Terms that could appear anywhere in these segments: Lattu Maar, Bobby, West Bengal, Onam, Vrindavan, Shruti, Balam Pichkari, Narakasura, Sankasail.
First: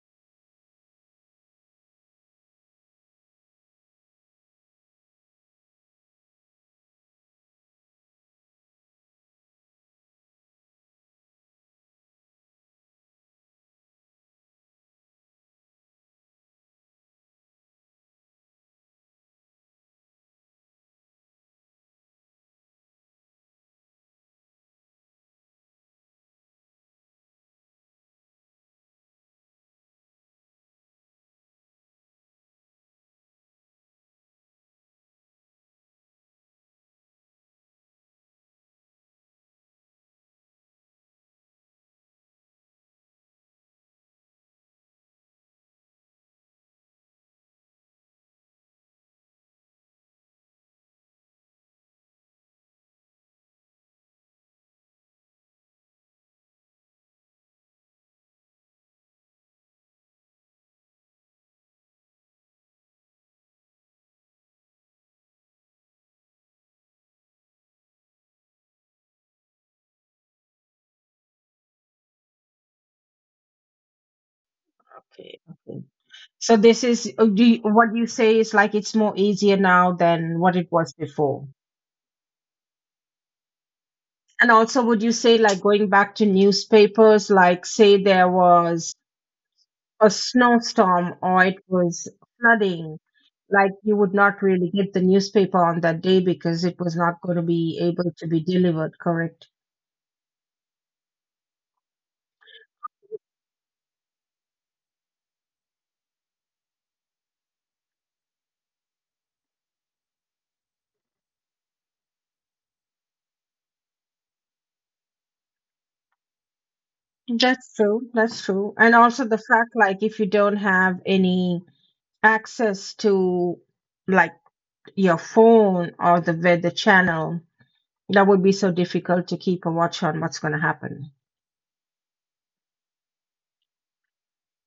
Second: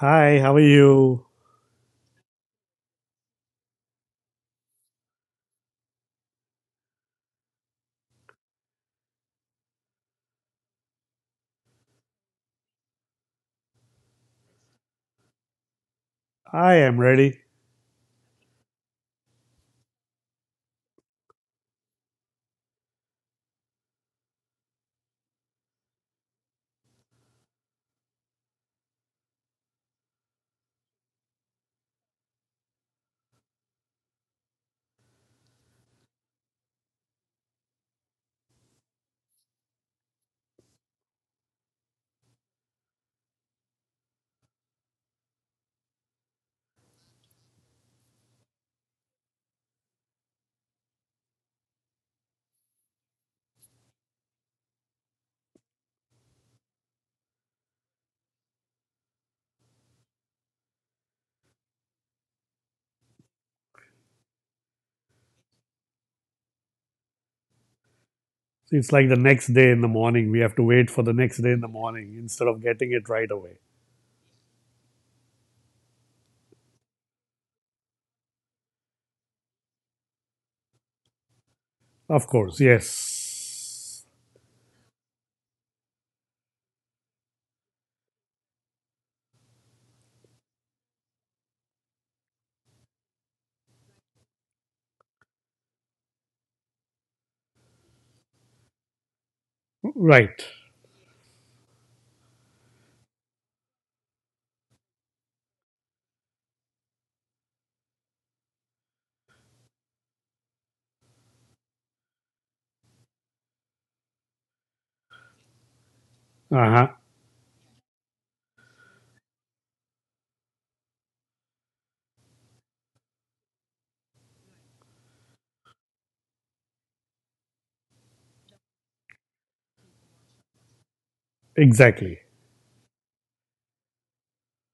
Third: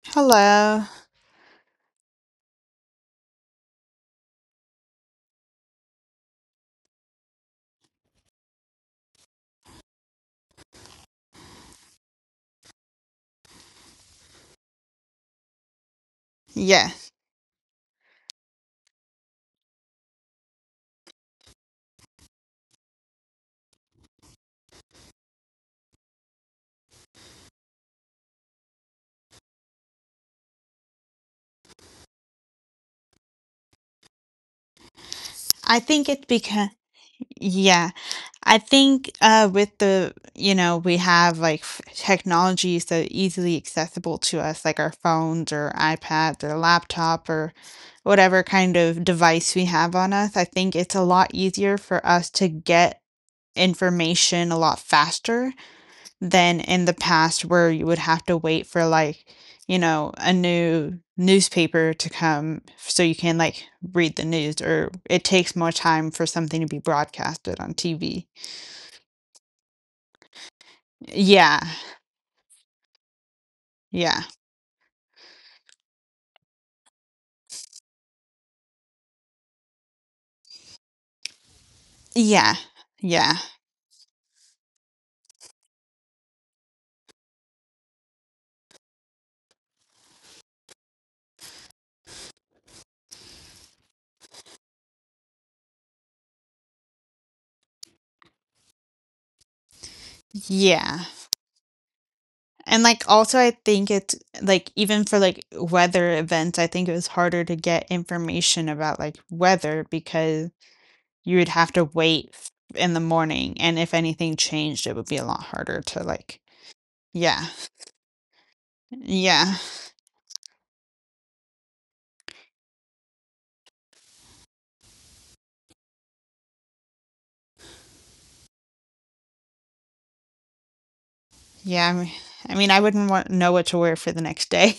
Hi, how are Hello. you? I Yeah. am ready. I think it because Yeah. I think with the you know we have like technology so easily accessible to us like our phones or iPads or laptop or whatever kind of device we have on us. I think it's a lot easier for us to get information a lot faster than in the past where you would have to wait for a newspaper to come so you can read the news, or it takes more time for something to be broadcasted on TV. It's like the next day in the morning. We have to wait for the next day in Yeah. the morning instead of getting it right away. Yeah. Okay. Okay. So this is what you say is like it's more easier now than what it was before. Of Yeah. course, Yeah. yes. And also, would you say like going back to newspapers, like say there was a snowstorm or it was flooding, like you would not really get the newspaper on that day because it was not going to be able to be delivered, correct? Right. Yeah. And also I think it's like even for like weather events, I think it was harder to get information about like weather because you would have to wait in the morning, and if anything changed, it would be a lot harder to like… Uh huh. Yeah. That's true. That's true. And also the Yeah. fact like if you don't have any access to like your phone or the weather channel, that would be so difficult to keep a watch on what's going to happen. Yeah. I mean, Exactly. I mean, I wouldn't want know what to wear for the next day.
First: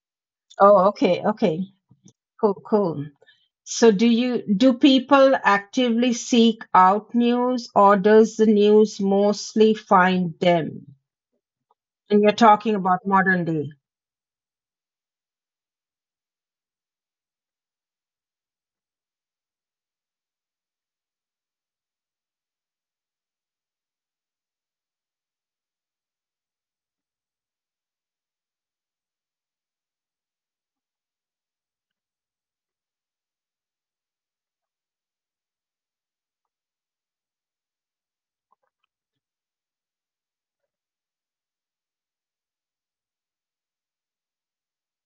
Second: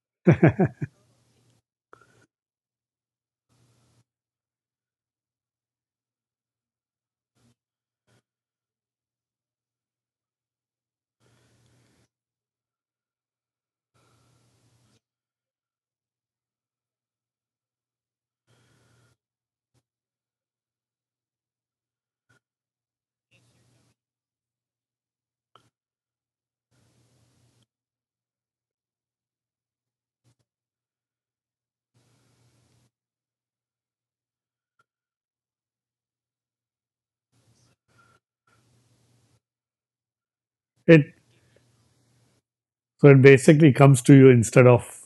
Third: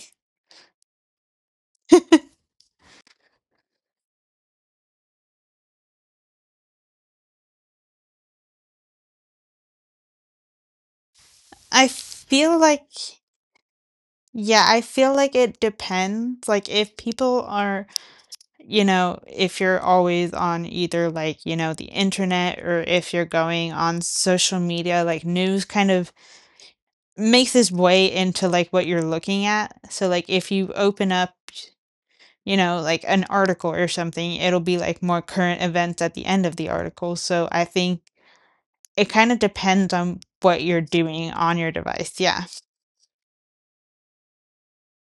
Oh, okay, okay, cool, cool. So, do people actively seek out news, or does the news mostly find them? I And you're feel talking like, about modern day. yeah, I feel like it depends. Like, if people are, if you're always on either like the internet, or if you're going on social media, like news kind of makes its way into like what you're looking at. So, like, if you open up, like an article or something, it'll be like more current events at the end of the article. So, I think it kind of depends on what you're It doing on your device. Yeah. so it basically comes to you instead of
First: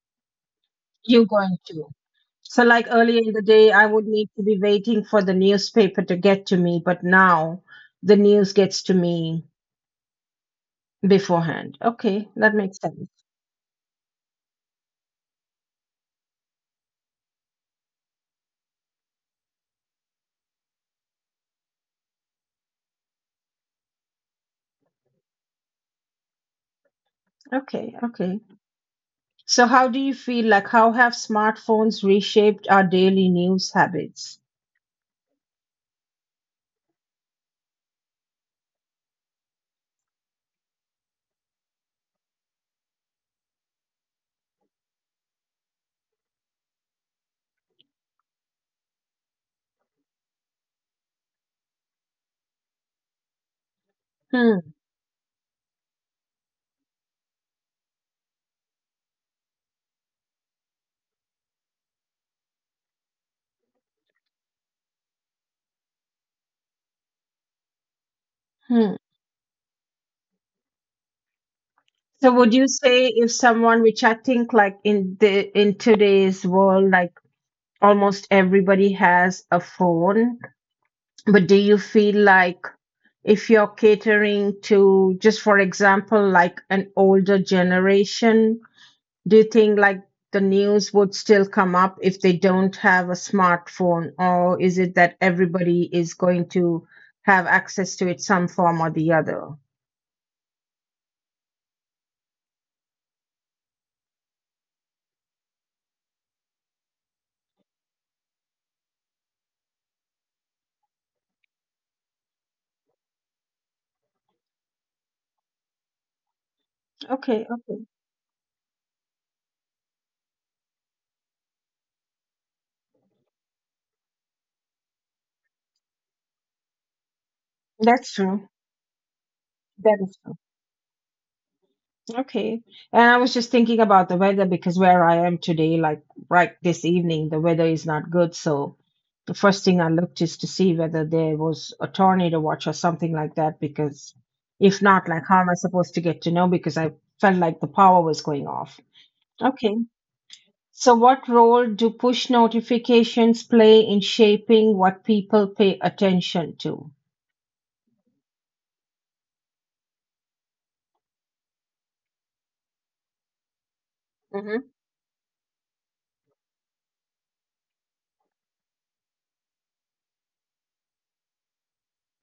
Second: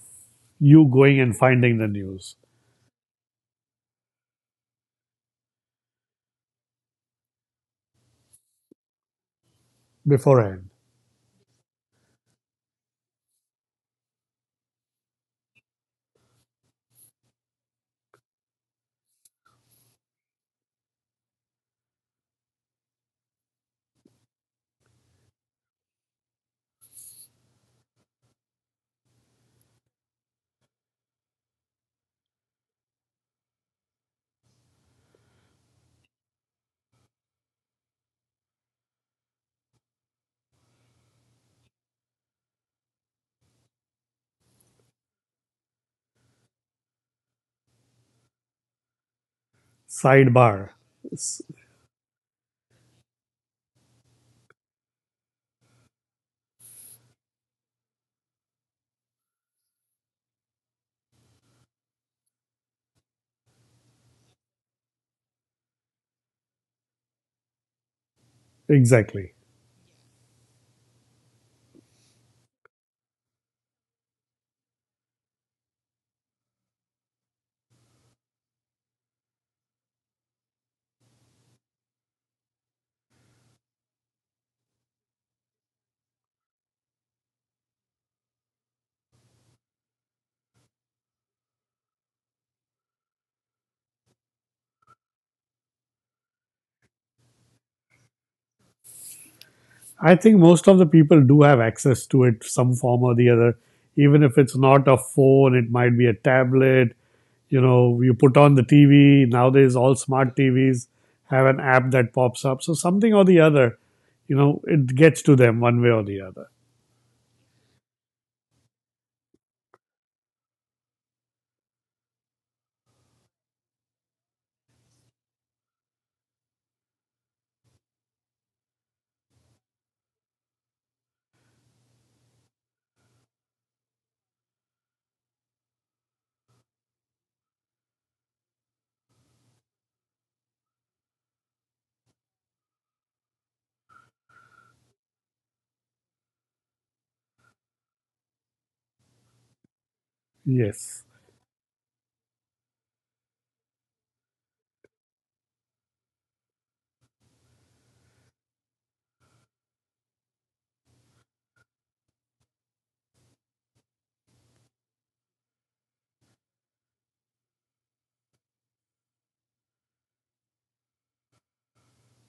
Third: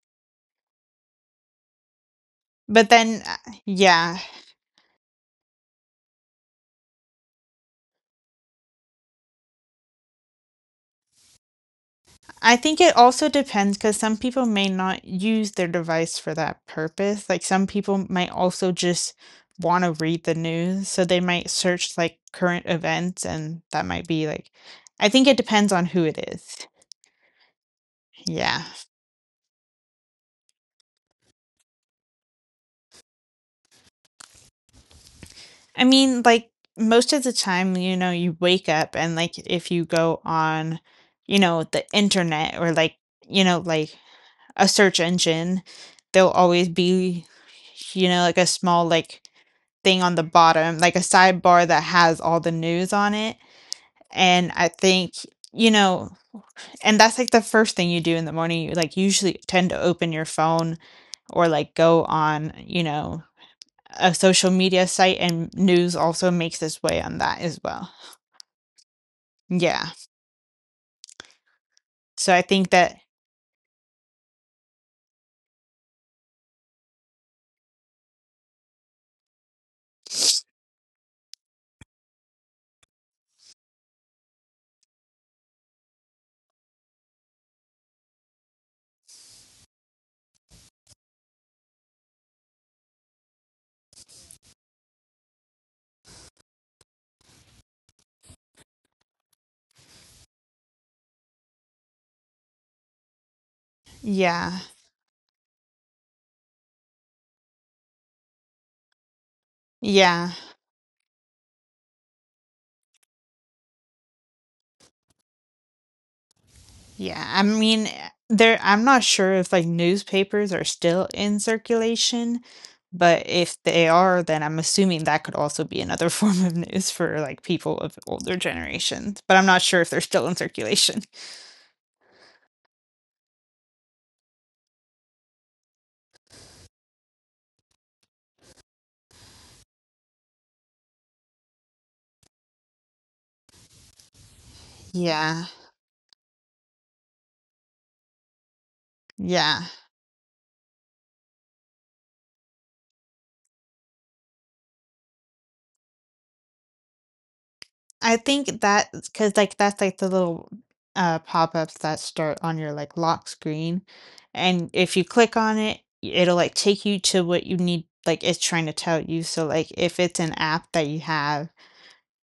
you going You're and going finding to. the news So, like earlier in the day, I would Yeah, need to be waiting for the newspaper to get to me, but now the news gets to me beforehand. beforehand. Okay, that I makes think it sense. also depends because some people may not use their device for that purpose. Like some people might also just want to read the news. So they might search like current events, and that might be like… I think it depends on who it is. Okay, okay. Yeah. So how do you feel like how have smartphones reshaped our daily news habits? I mean, like most of the time, you wake up and like if you go on, the internet or like a search engine, there'll always be, like a small like thing on the Sidebar. bottom, like a S- sidebar that has all the news on it. And Hmm. I think, you know, and that's like the first thing you do in the morning. You like usually tend to open your phone or like go on, a social media site, and news also makes its way on that as well. Hmm. Exactly. Yeah. So So I would think you that… say if someone, which I think like in today's world, like almost everybody has a phone, but do you feel like if you're catering to just for example like an older generation do you think like the news would still come up if they don't have a smartphone or is it that everybody is going to have access to it some form or the other. I think most of the people do have access to it some form or the other. Even if it's yeah. not a phone, it might be a tablet. You know, you put on the TV. Nowadays, all smart Yeah. TVs have an app that pops up. So something or the other, you know, it gets to them one way or the other. Yeah, Okay, I okay. mean, there I'm not sure if like newspapers are still in circulation, but if they are, then I'm assuming that could also be another form of news for like people of That's older true. generations, but I'm not sure if That they're is still in true. circulation. Okay. And I was just thinking about the weather because where I am today, like right this evening the weather is not good, so the first thing I looked is to see whether there was a tornado watch or something like that because if not, like how Yeah. am I supposed to get to know because I felt like the power was going off. Yeah. Okay. So Yes. what role do push notifications play in shaping what people pay attention to? I think that because like that's like the little pop-ups that start on your like lock screen. And Hmm. if you click on it, it'll like take you to what you need, like it's trying to tell you. So like if it's an app that you have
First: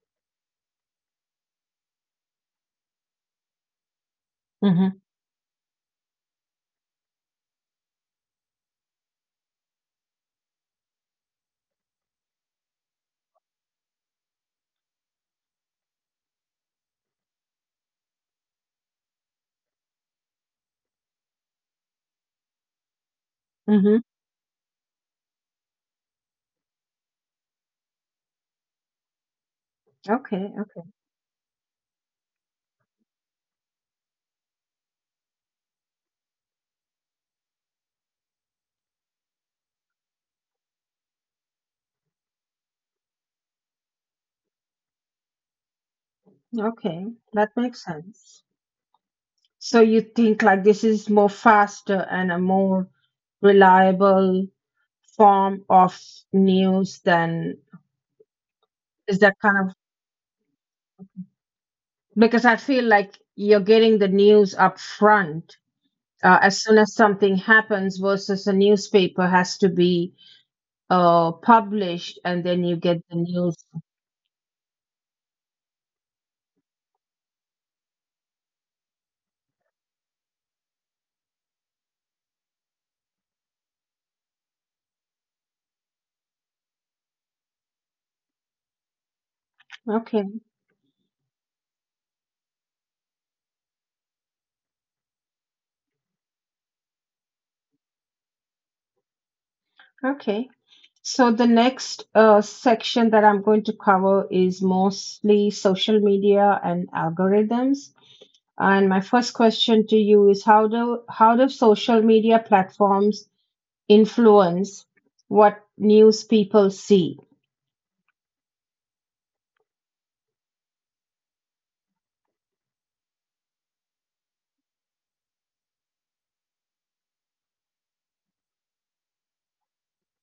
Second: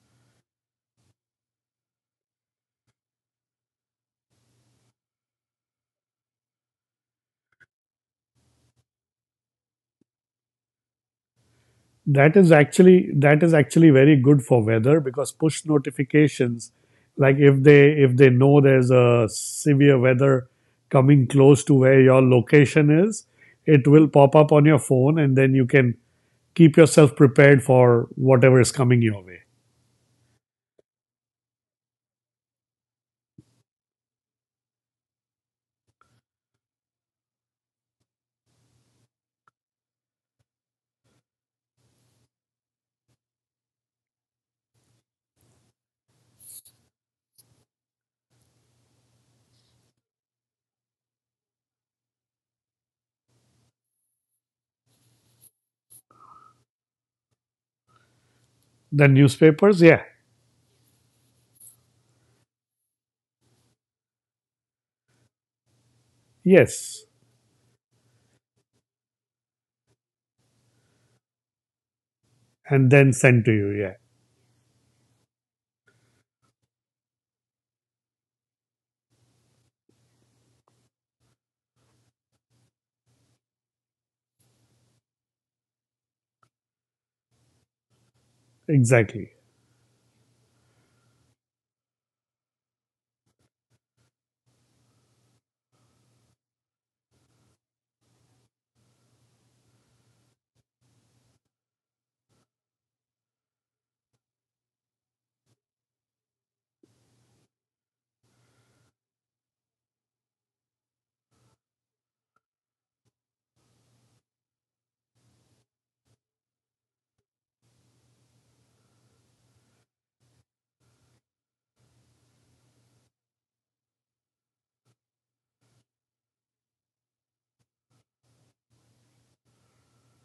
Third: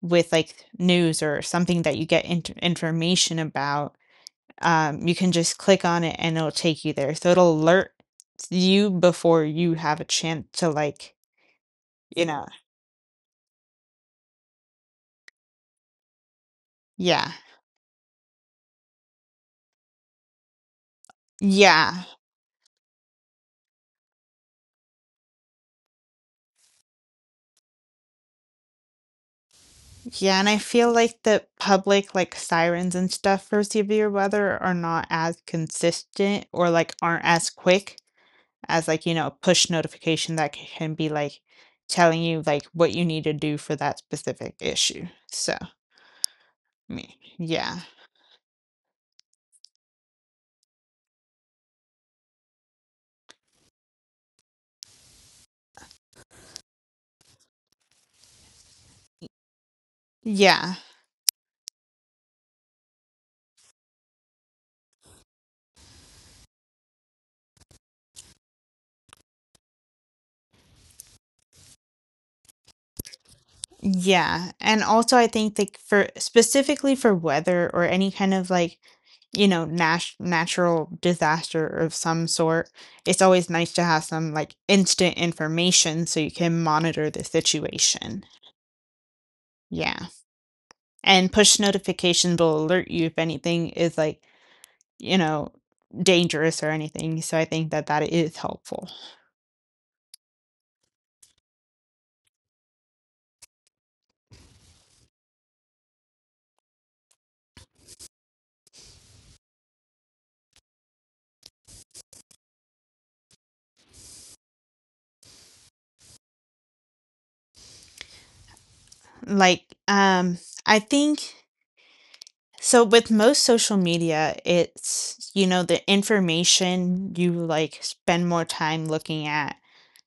with like news or something that you get information about, Mm-hmm. You can just click on it, and it'll take you there. So it'll alert you before you have a chance to like, you That know, is actually that is actually very good for weather because push notifications, like yeah. if they know there's a severe weather coming close to where Yeah. your location is, it Mm-hmm. will pop up on your phone and then you can keep yourself prepared for whatever is coming your way. Yeah, Okay, and I okay, feel like the public like sirens and stuff for severe weather are not as consistent or like aren't as quick as a push notification that can be like telling you like what you need to do for that specific issue. So, okay. me. That makes Yeah. sense. So you think like this is more faster and a more reliable form of news than The is that kind of newspapers, yeah, Yeah. because I feel like you're getting the news up front as soon as yes, something happens versus a newspaper has to be published and then you and get then the sent to news. you, yeah, Yeah. And also I think like for specifically for weather or any kind of natural disaster of some sort, it's always nice to have some like instant information so you can monitor the situation. exactly, Yeah. Okay, And push notifications will alert you if anything is you know, dangerous or anything. So I think that that is helpful. okay. So the next section that I'm going to cover is mostly social media and algorithms. And my first question to you is how do social media platforms influence what news people see? Like I think So with most social media, it's, the information you like spend more time looking at.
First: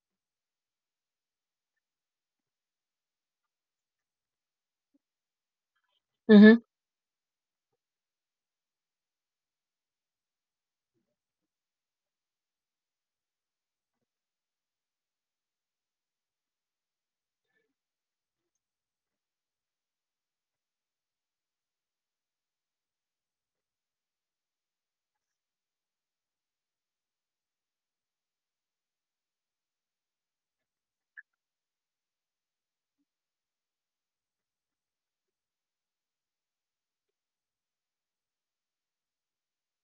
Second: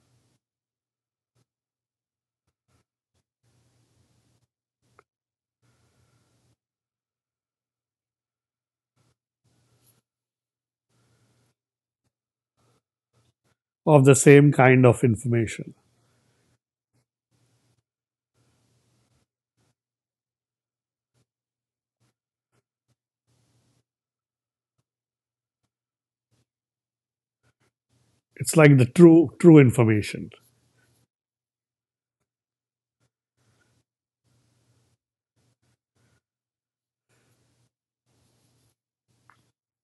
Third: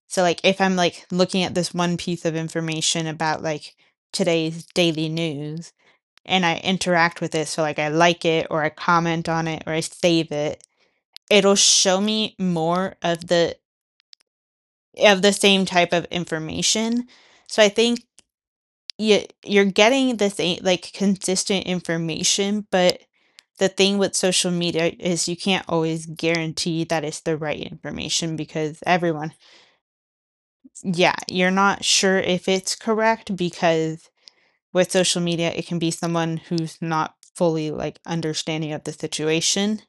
So like if I'm like looking at this one piece of information about like today's daily news, and I interact with it, so like I like it, or I comment on it, or I save it, it'll show me more of the… of the same kind of of the same information. type of information. So I think you're getting the same, like, consistent information, but the thing with social media is you can't always guarantee that it's the right information It's because like the everyone… true information. Yeah, you're not sure if it's correct, because with social media, it can be someone who's not fully, like, understanding of the situation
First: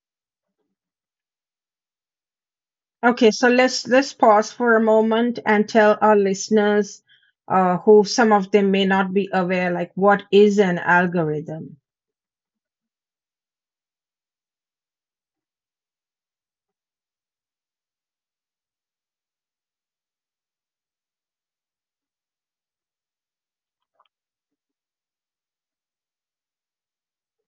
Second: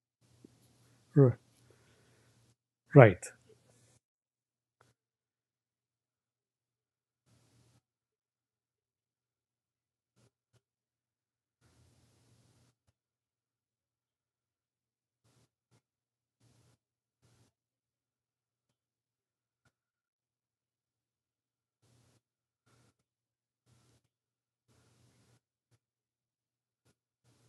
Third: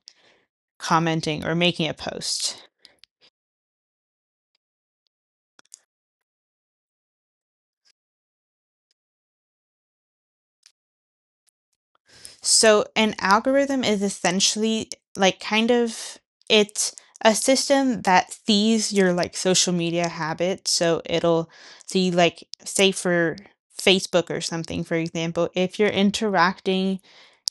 R- commenting or making a post. right? Okay, so let's pause for a moment and tell our listeners, who some of them may not be aware, like what is an algorithm? So an algorithm is essentially like kind of it's a system that sees your like social media habits. So it'll see like say for Facebook or something, for example, if you're interacting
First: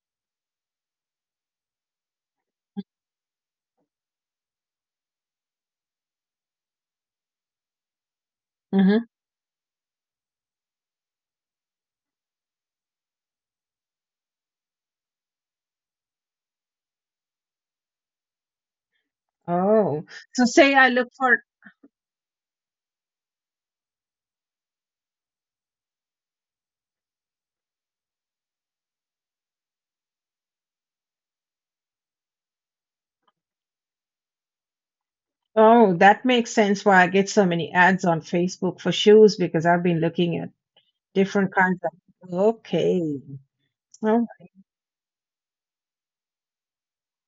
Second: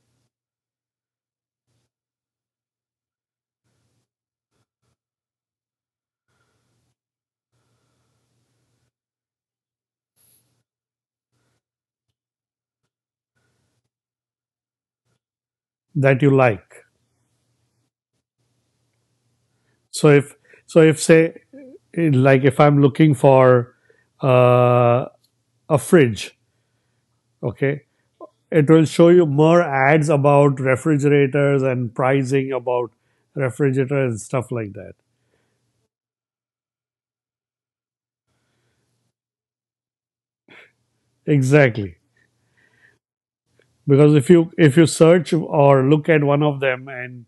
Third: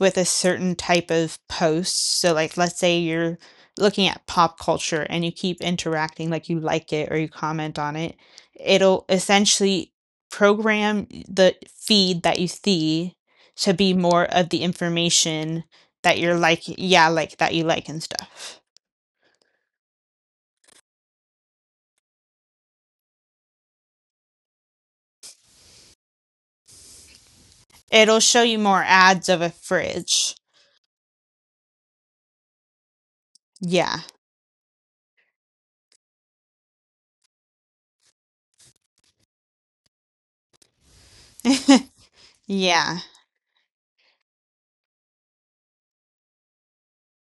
with a certain type of post. So like let's say you're looking at pop culture, and you keep interacting, like you like it or you comment on it, it'll Mm-hmm. essentially program the feed that you see to be more of the information that That you you're like, like. yeah, like that you like and stuff. Oh, So if so say so I if look say for, like if I'm looking for uh, a fridge, okay, It'll show you it more will show ads you of a more ads fridge. about refrigerators and pricing about Yeah. refrigerators and stuff like that. oh, that makes sense why I get so many ads on Facebook for shoes because I've been looking at different kinds Exactly. of, Yeah. okay. Because Oh, if you search or look at one of them and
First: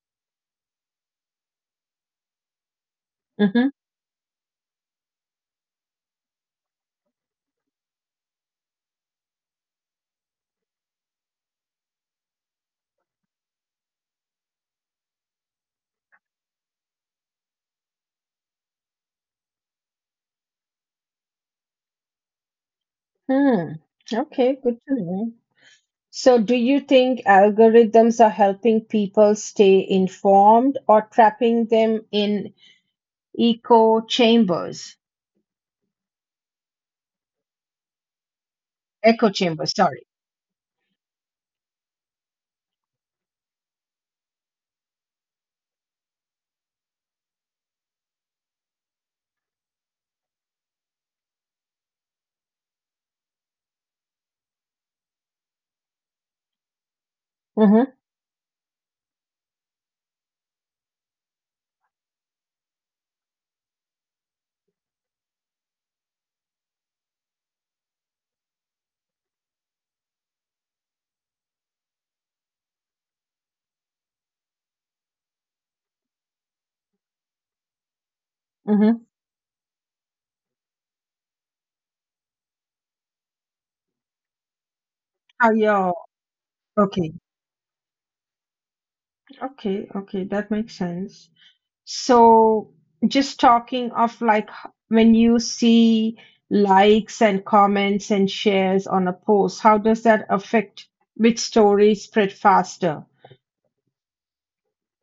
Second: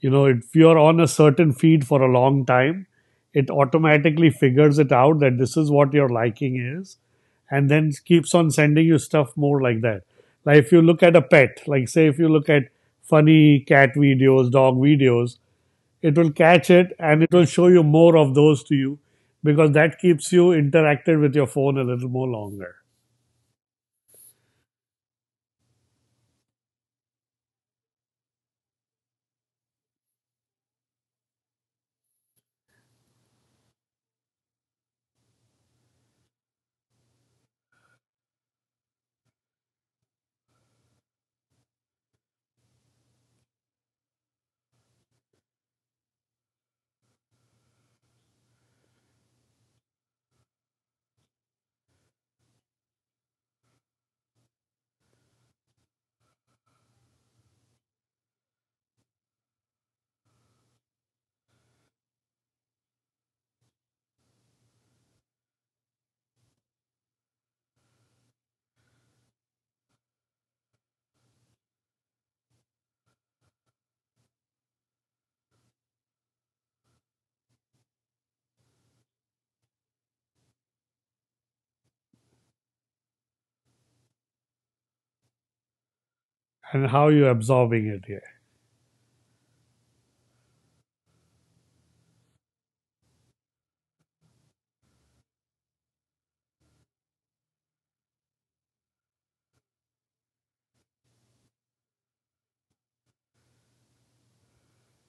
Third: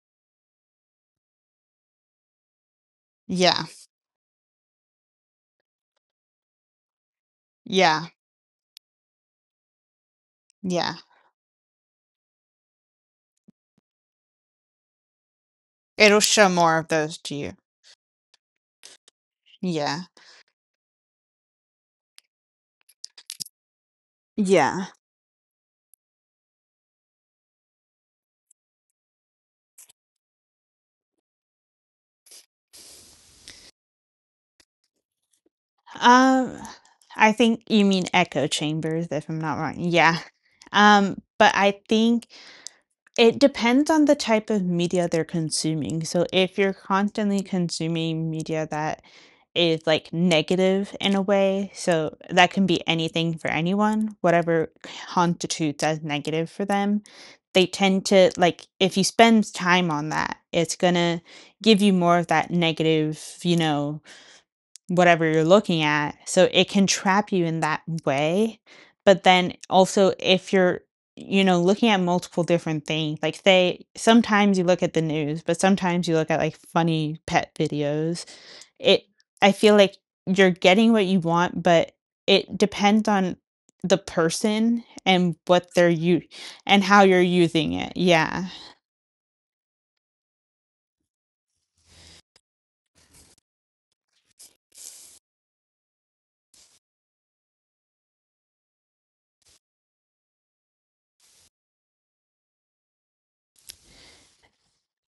you know if you're on a certain feed for a long time it Yeah. mm-hmm. automatically figures it out that this is what your liking is, and then Yeah. keeps on sending you stuff more like that. Like if you Yeah. look at a pet, like say if you look at funny cat videos, dog videos, it It'll will show catch more of it those and it to will you. show you more of those to you because that Yeah. keeps you interacted with your phone a little more longer. Hmm. Okay, good Yeah. to know. So, do you think algorithms are helping people stay informed or trapping them in echo chambers? um I think you mean echo chambers, if Echo I'm not wrong. chambers. Sorry. Yeah. But I think it depends on the type of media they're consuming. So if you're constantly consuming media that is like negative in a way, so that can be anything for anyone, whatever constitutes as negative for them, they Mm-hmm, tend to like… if you spend time on that, it's gonna give you more of that negative, whatever you're looking at. So it can trap you in that way. But then also, if you're, looking at multiple different things, like say sometimes you look at the news, but sometimes you look at like funny pet videos. It, mm-hmm. I feel like you're getting what you want, but it depends on the person and Oh, what they're yeah. you and And how how you're Okay. you're using absorbing it. it here. Yeah. Okay. Okay. That makes sense. So, just talking of when you see likes and comments and shares on a post, how does that affect which stories spread faster?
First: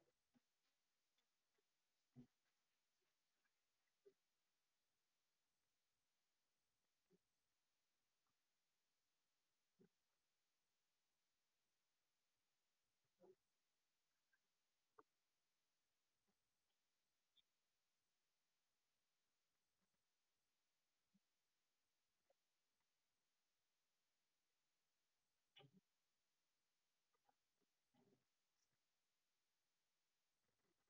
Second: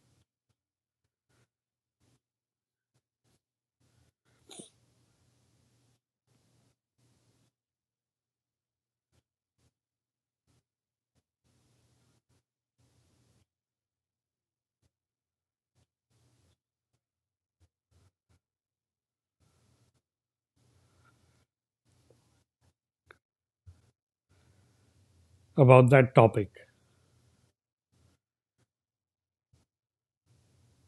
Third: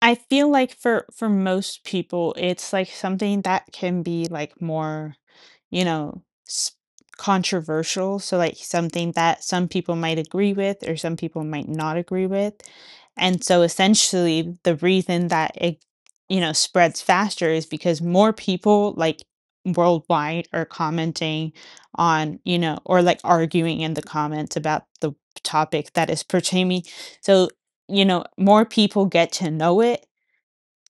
I feel like for most people, it's like something that can be like more, s controversial. So like something that some people might agree with or some people might not agree with. And so essentially the reason that it, spreads faster is because more people like worldwide are commenting on, or like arguing in the comments about the About topic that that is topic. pertaining. So, more people get to know it.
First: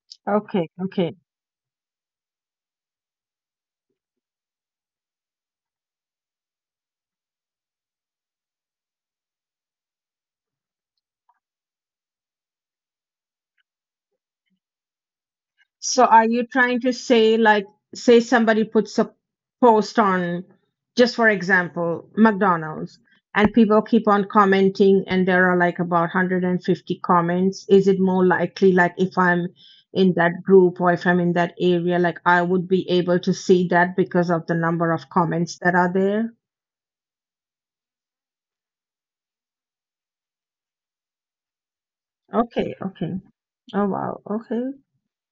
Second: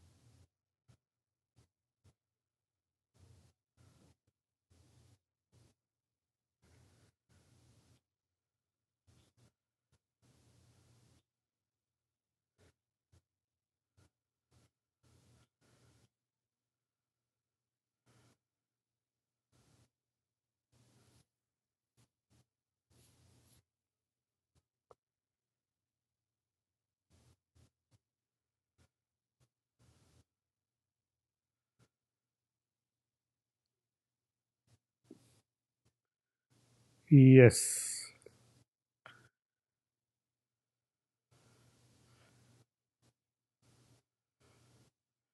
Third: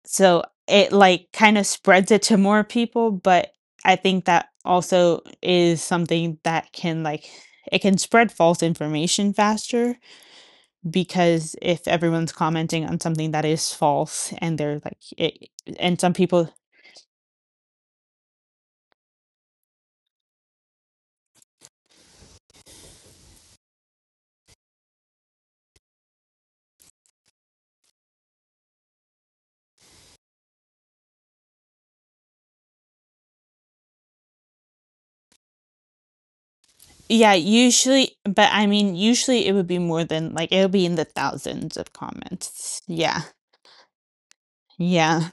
So Okay, it okay. like kind of spreads it to more people, but I think that also is something that can like… it can spread false information faster, because if everyone's commenting on something that is false and they're like it, and So some are you people… trying to say like say somebody puts a post on just for example McDonald's and people keep on commenting and there are like about 150 comments, is it more likely like if I'm in that group or if I'm in that area like I would be able to see that because of the number of comments that are there? yeah, Yes. usually, but I mean usually it would be more than like, it'll be in the thousands of Okay, comments. okay. Yeah. Oh wow. Okay. Yeah.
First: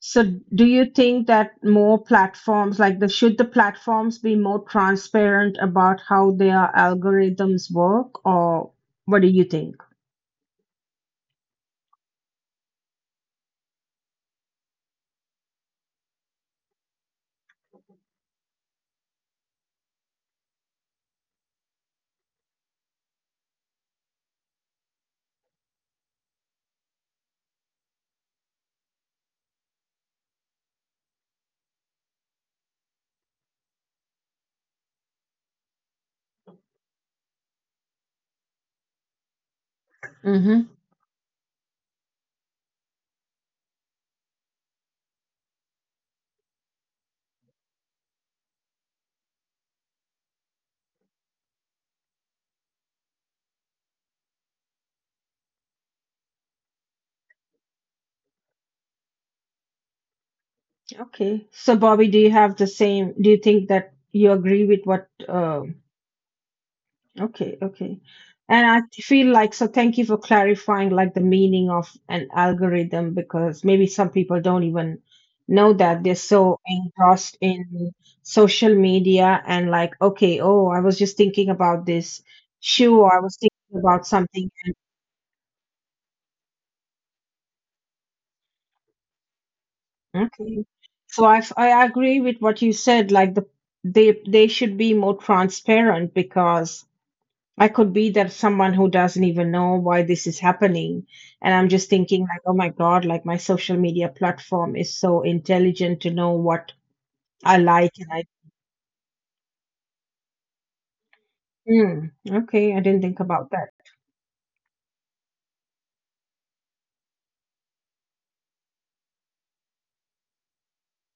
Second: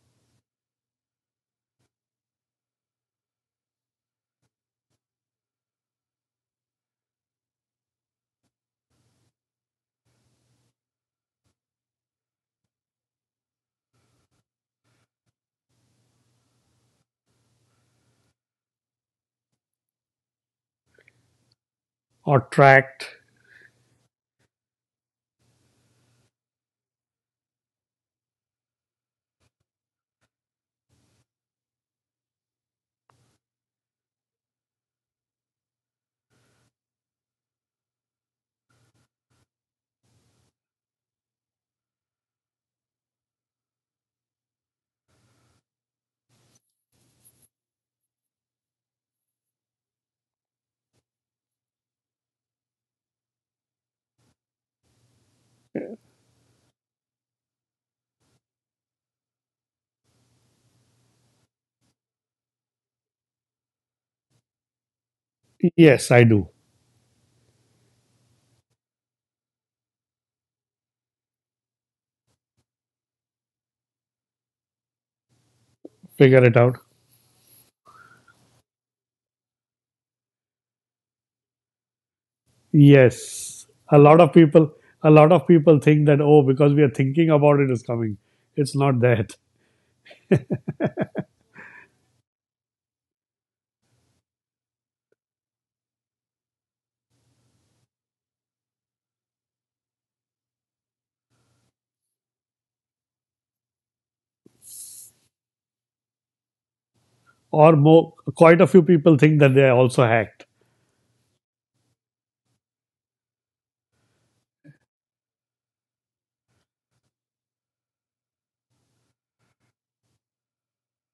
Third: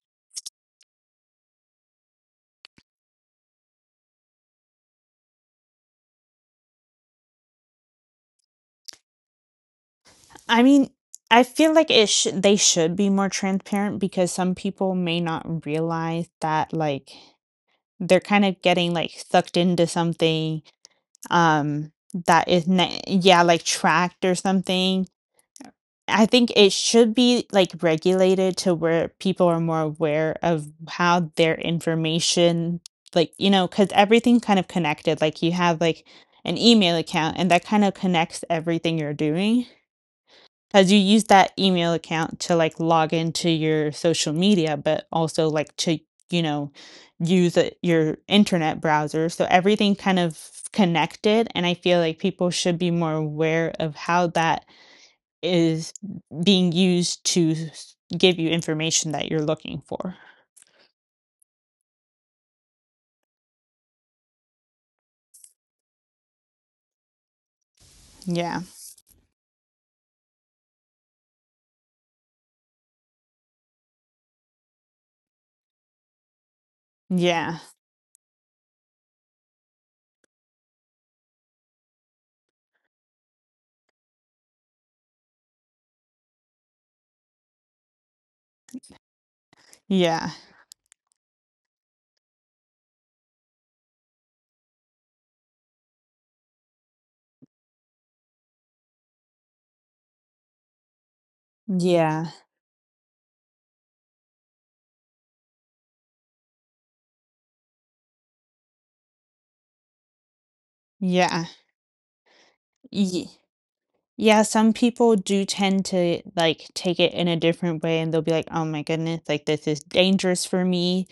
So do you think that more platforms like the should the platforms be more transparent about how their algorithms work or what do you think? I mean, I feel like it sh they should be more transparent, because some people may not realize that, like, they're kind of getting, like, sucked into something, um, Or that is ne tracked. yeah, like, tracked or something. I think it should be, like, regulated to where people are more aware of how their information, like, because everything kind of connected, like, you have, like, an email account, and that kind of connects everything you're doing. Mm-hmm. Because you use that email account to like log into your social media, but also like to, you know, use it your internet browser. So everything kind of connected. And I feel like people should be more aware of how that is being used to give you information that you're looking for. Okay. So Bobby, do you have the same do you think that you agree with what Yes, I do. Okay, okay. Yeah. And I feel like, so thank you for clarifying like the meaning of an algorithm because maybe some people don't even know that they're Figure it so out. engrossed Yeah. in social media and like, okay, oh, I was just thinking about this shoe or I was thinking Yes. a about lot of something. people a lot of people think that, oh, because we are thinking about it, is coming. It's not that. Yeah. Okay. So I agree with what you said, like they should be more transparent because I could be that someone who doesn't even know why this is happening. And I'm just thinking, Yeah. like, oh my God, like my social media platform is so intelligent to know what I Or like. more, And I, quite a few people think that they are also hacked. Yeah. hmm, okay, I didn't think Ye- about that. Yeah, some people do tend to, like, take it in a different way, and they'll be like, "Oh my goodness, like, this is dangerous for me,"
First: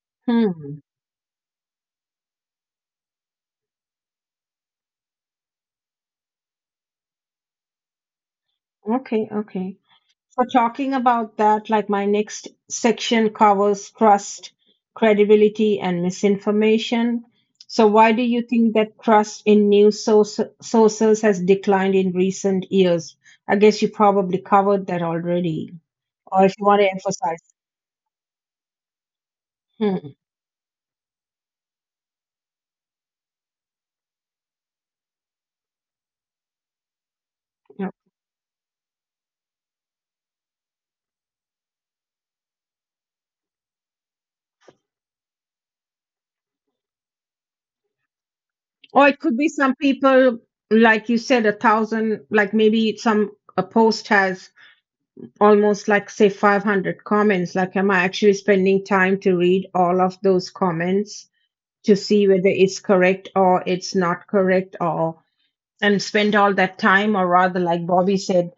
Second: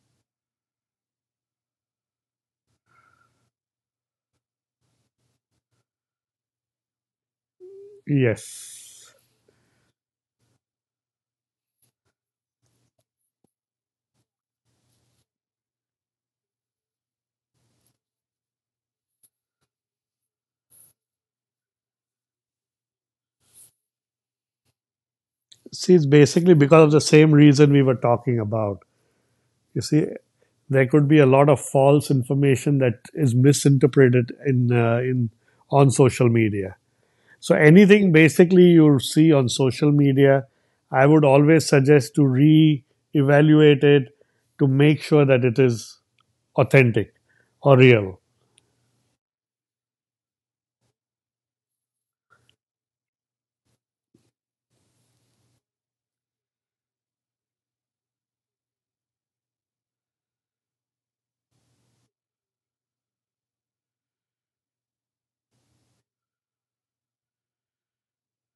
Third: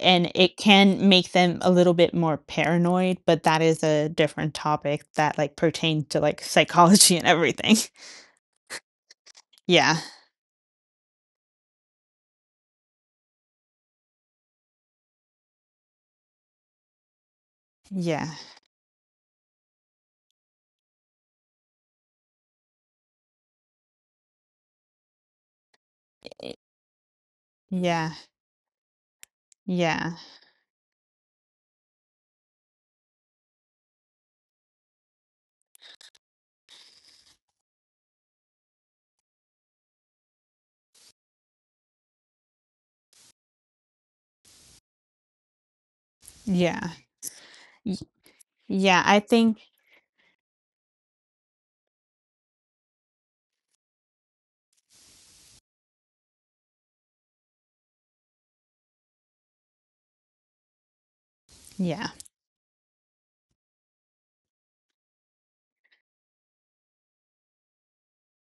and it Hmm, can make them a little bit more paranoid, but that is a different topic that, like, pertains to, like, psychology and everything. Yes, okay, okay. Yeah. For talking about that. Like my next section covers trust, credibility, and misinformation. So, why do Yeah. you think that trust in sources has declined in recent years? I guess you probably covered that already, see, it's or if basically Eh you want because to of the same emphasize. reason we were yeah. talking about. You see, Hmm. Yeah. there could be a lot of false information that is misinterpreted in on social media. So Yeah. anything basically you see on social media, I would always suggest to re-evaluate it to make sure that it is Yeah. authentic or Y real. yeah, Or I it could be think… some people, like you said, a thousand, like maybe some a post has almost like say 500 comments, like am I actually spending time to read all of those comments to yeah. see whether it's correct or it's not correct or and spend all that time, or rather like Bobby said,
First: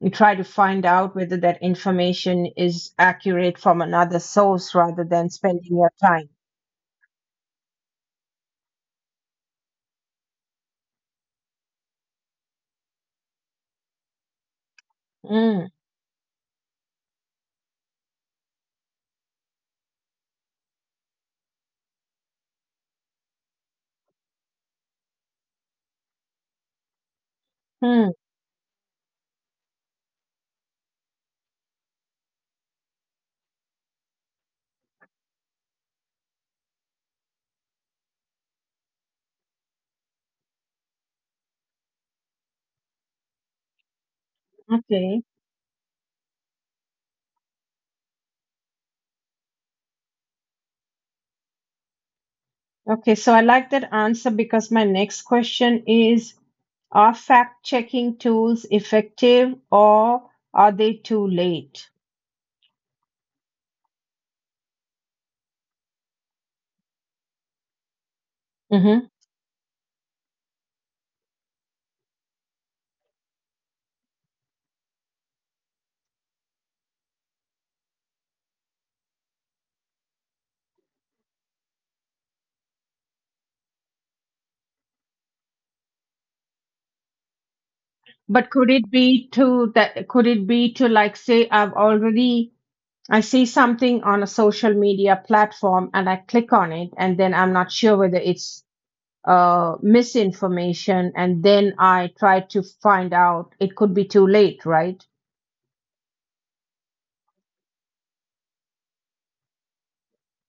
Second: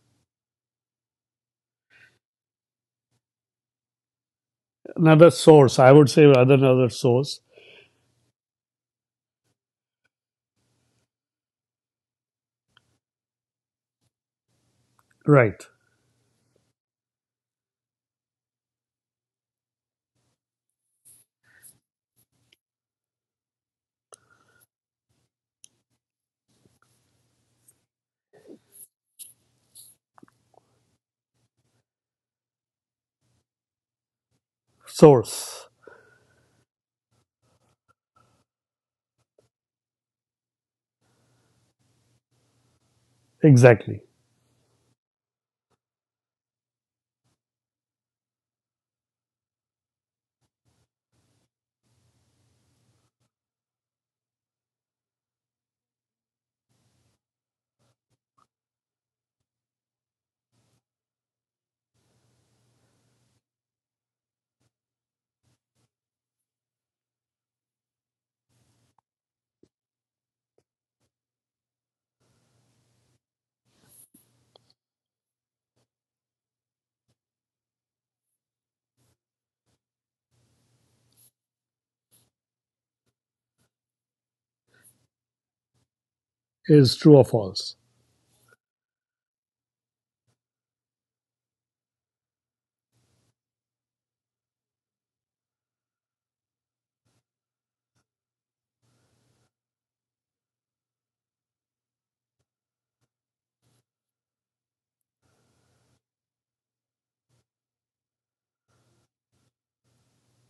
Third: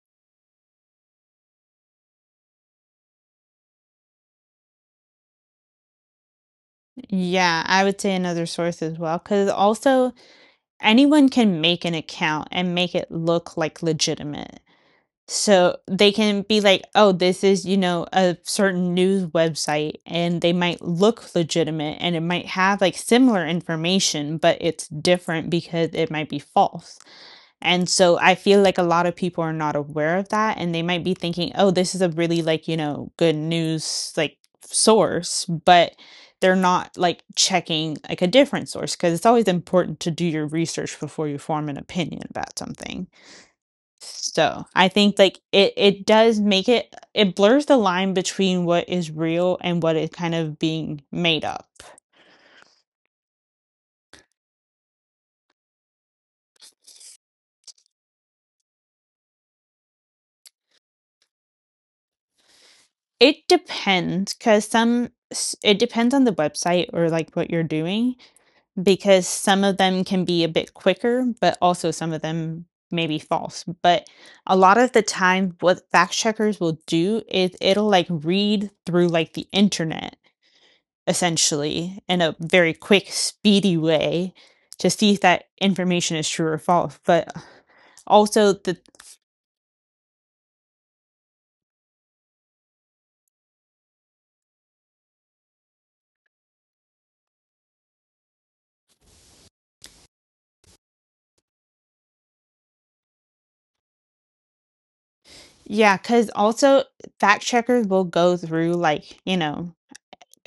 you try to find out whether that information is accurate from another source rather Another than spending source, your I would say, time. rather than another source. Yeah, I would say another source as well, because also anyone can make an account and make it look, like, legitimate. Right. Mm, So they can be like, "Oh, this is, you know, a certain news website," and they might look legitimate, and it might have like similar information, but it's different because it might be false. And mm, so I feel like a lot of people are not aware of that, and they might be thinking, "Oh, this is a really like, you know, good news like source," Source. but they're not like checking like a different source, because it's always important to do your research before you form an opinion about something. Exactly. So, I think, okay. like, it does make it… it blurs the line between what is real and what is kind of being made up. Okay, so I like that answer because my next question is are fact checking tools effective or are they too late? It depends because some s it depends on the website or, what you're doing Hmm. because some of them can be a bit quicker, but also some of them may be false. But a lot of the time, what fact checkers will do is it'll read through, the internet essentially in a very quick, speedy way to see if that information is true or Is false. true or But false. But also could the it be to that, could it be to like say I've already I see something on a social media platform and I click on it and then I'm not sure whether it's misinformation and then I try to find out it could be too late, right? yeah, because also fact checkers will go through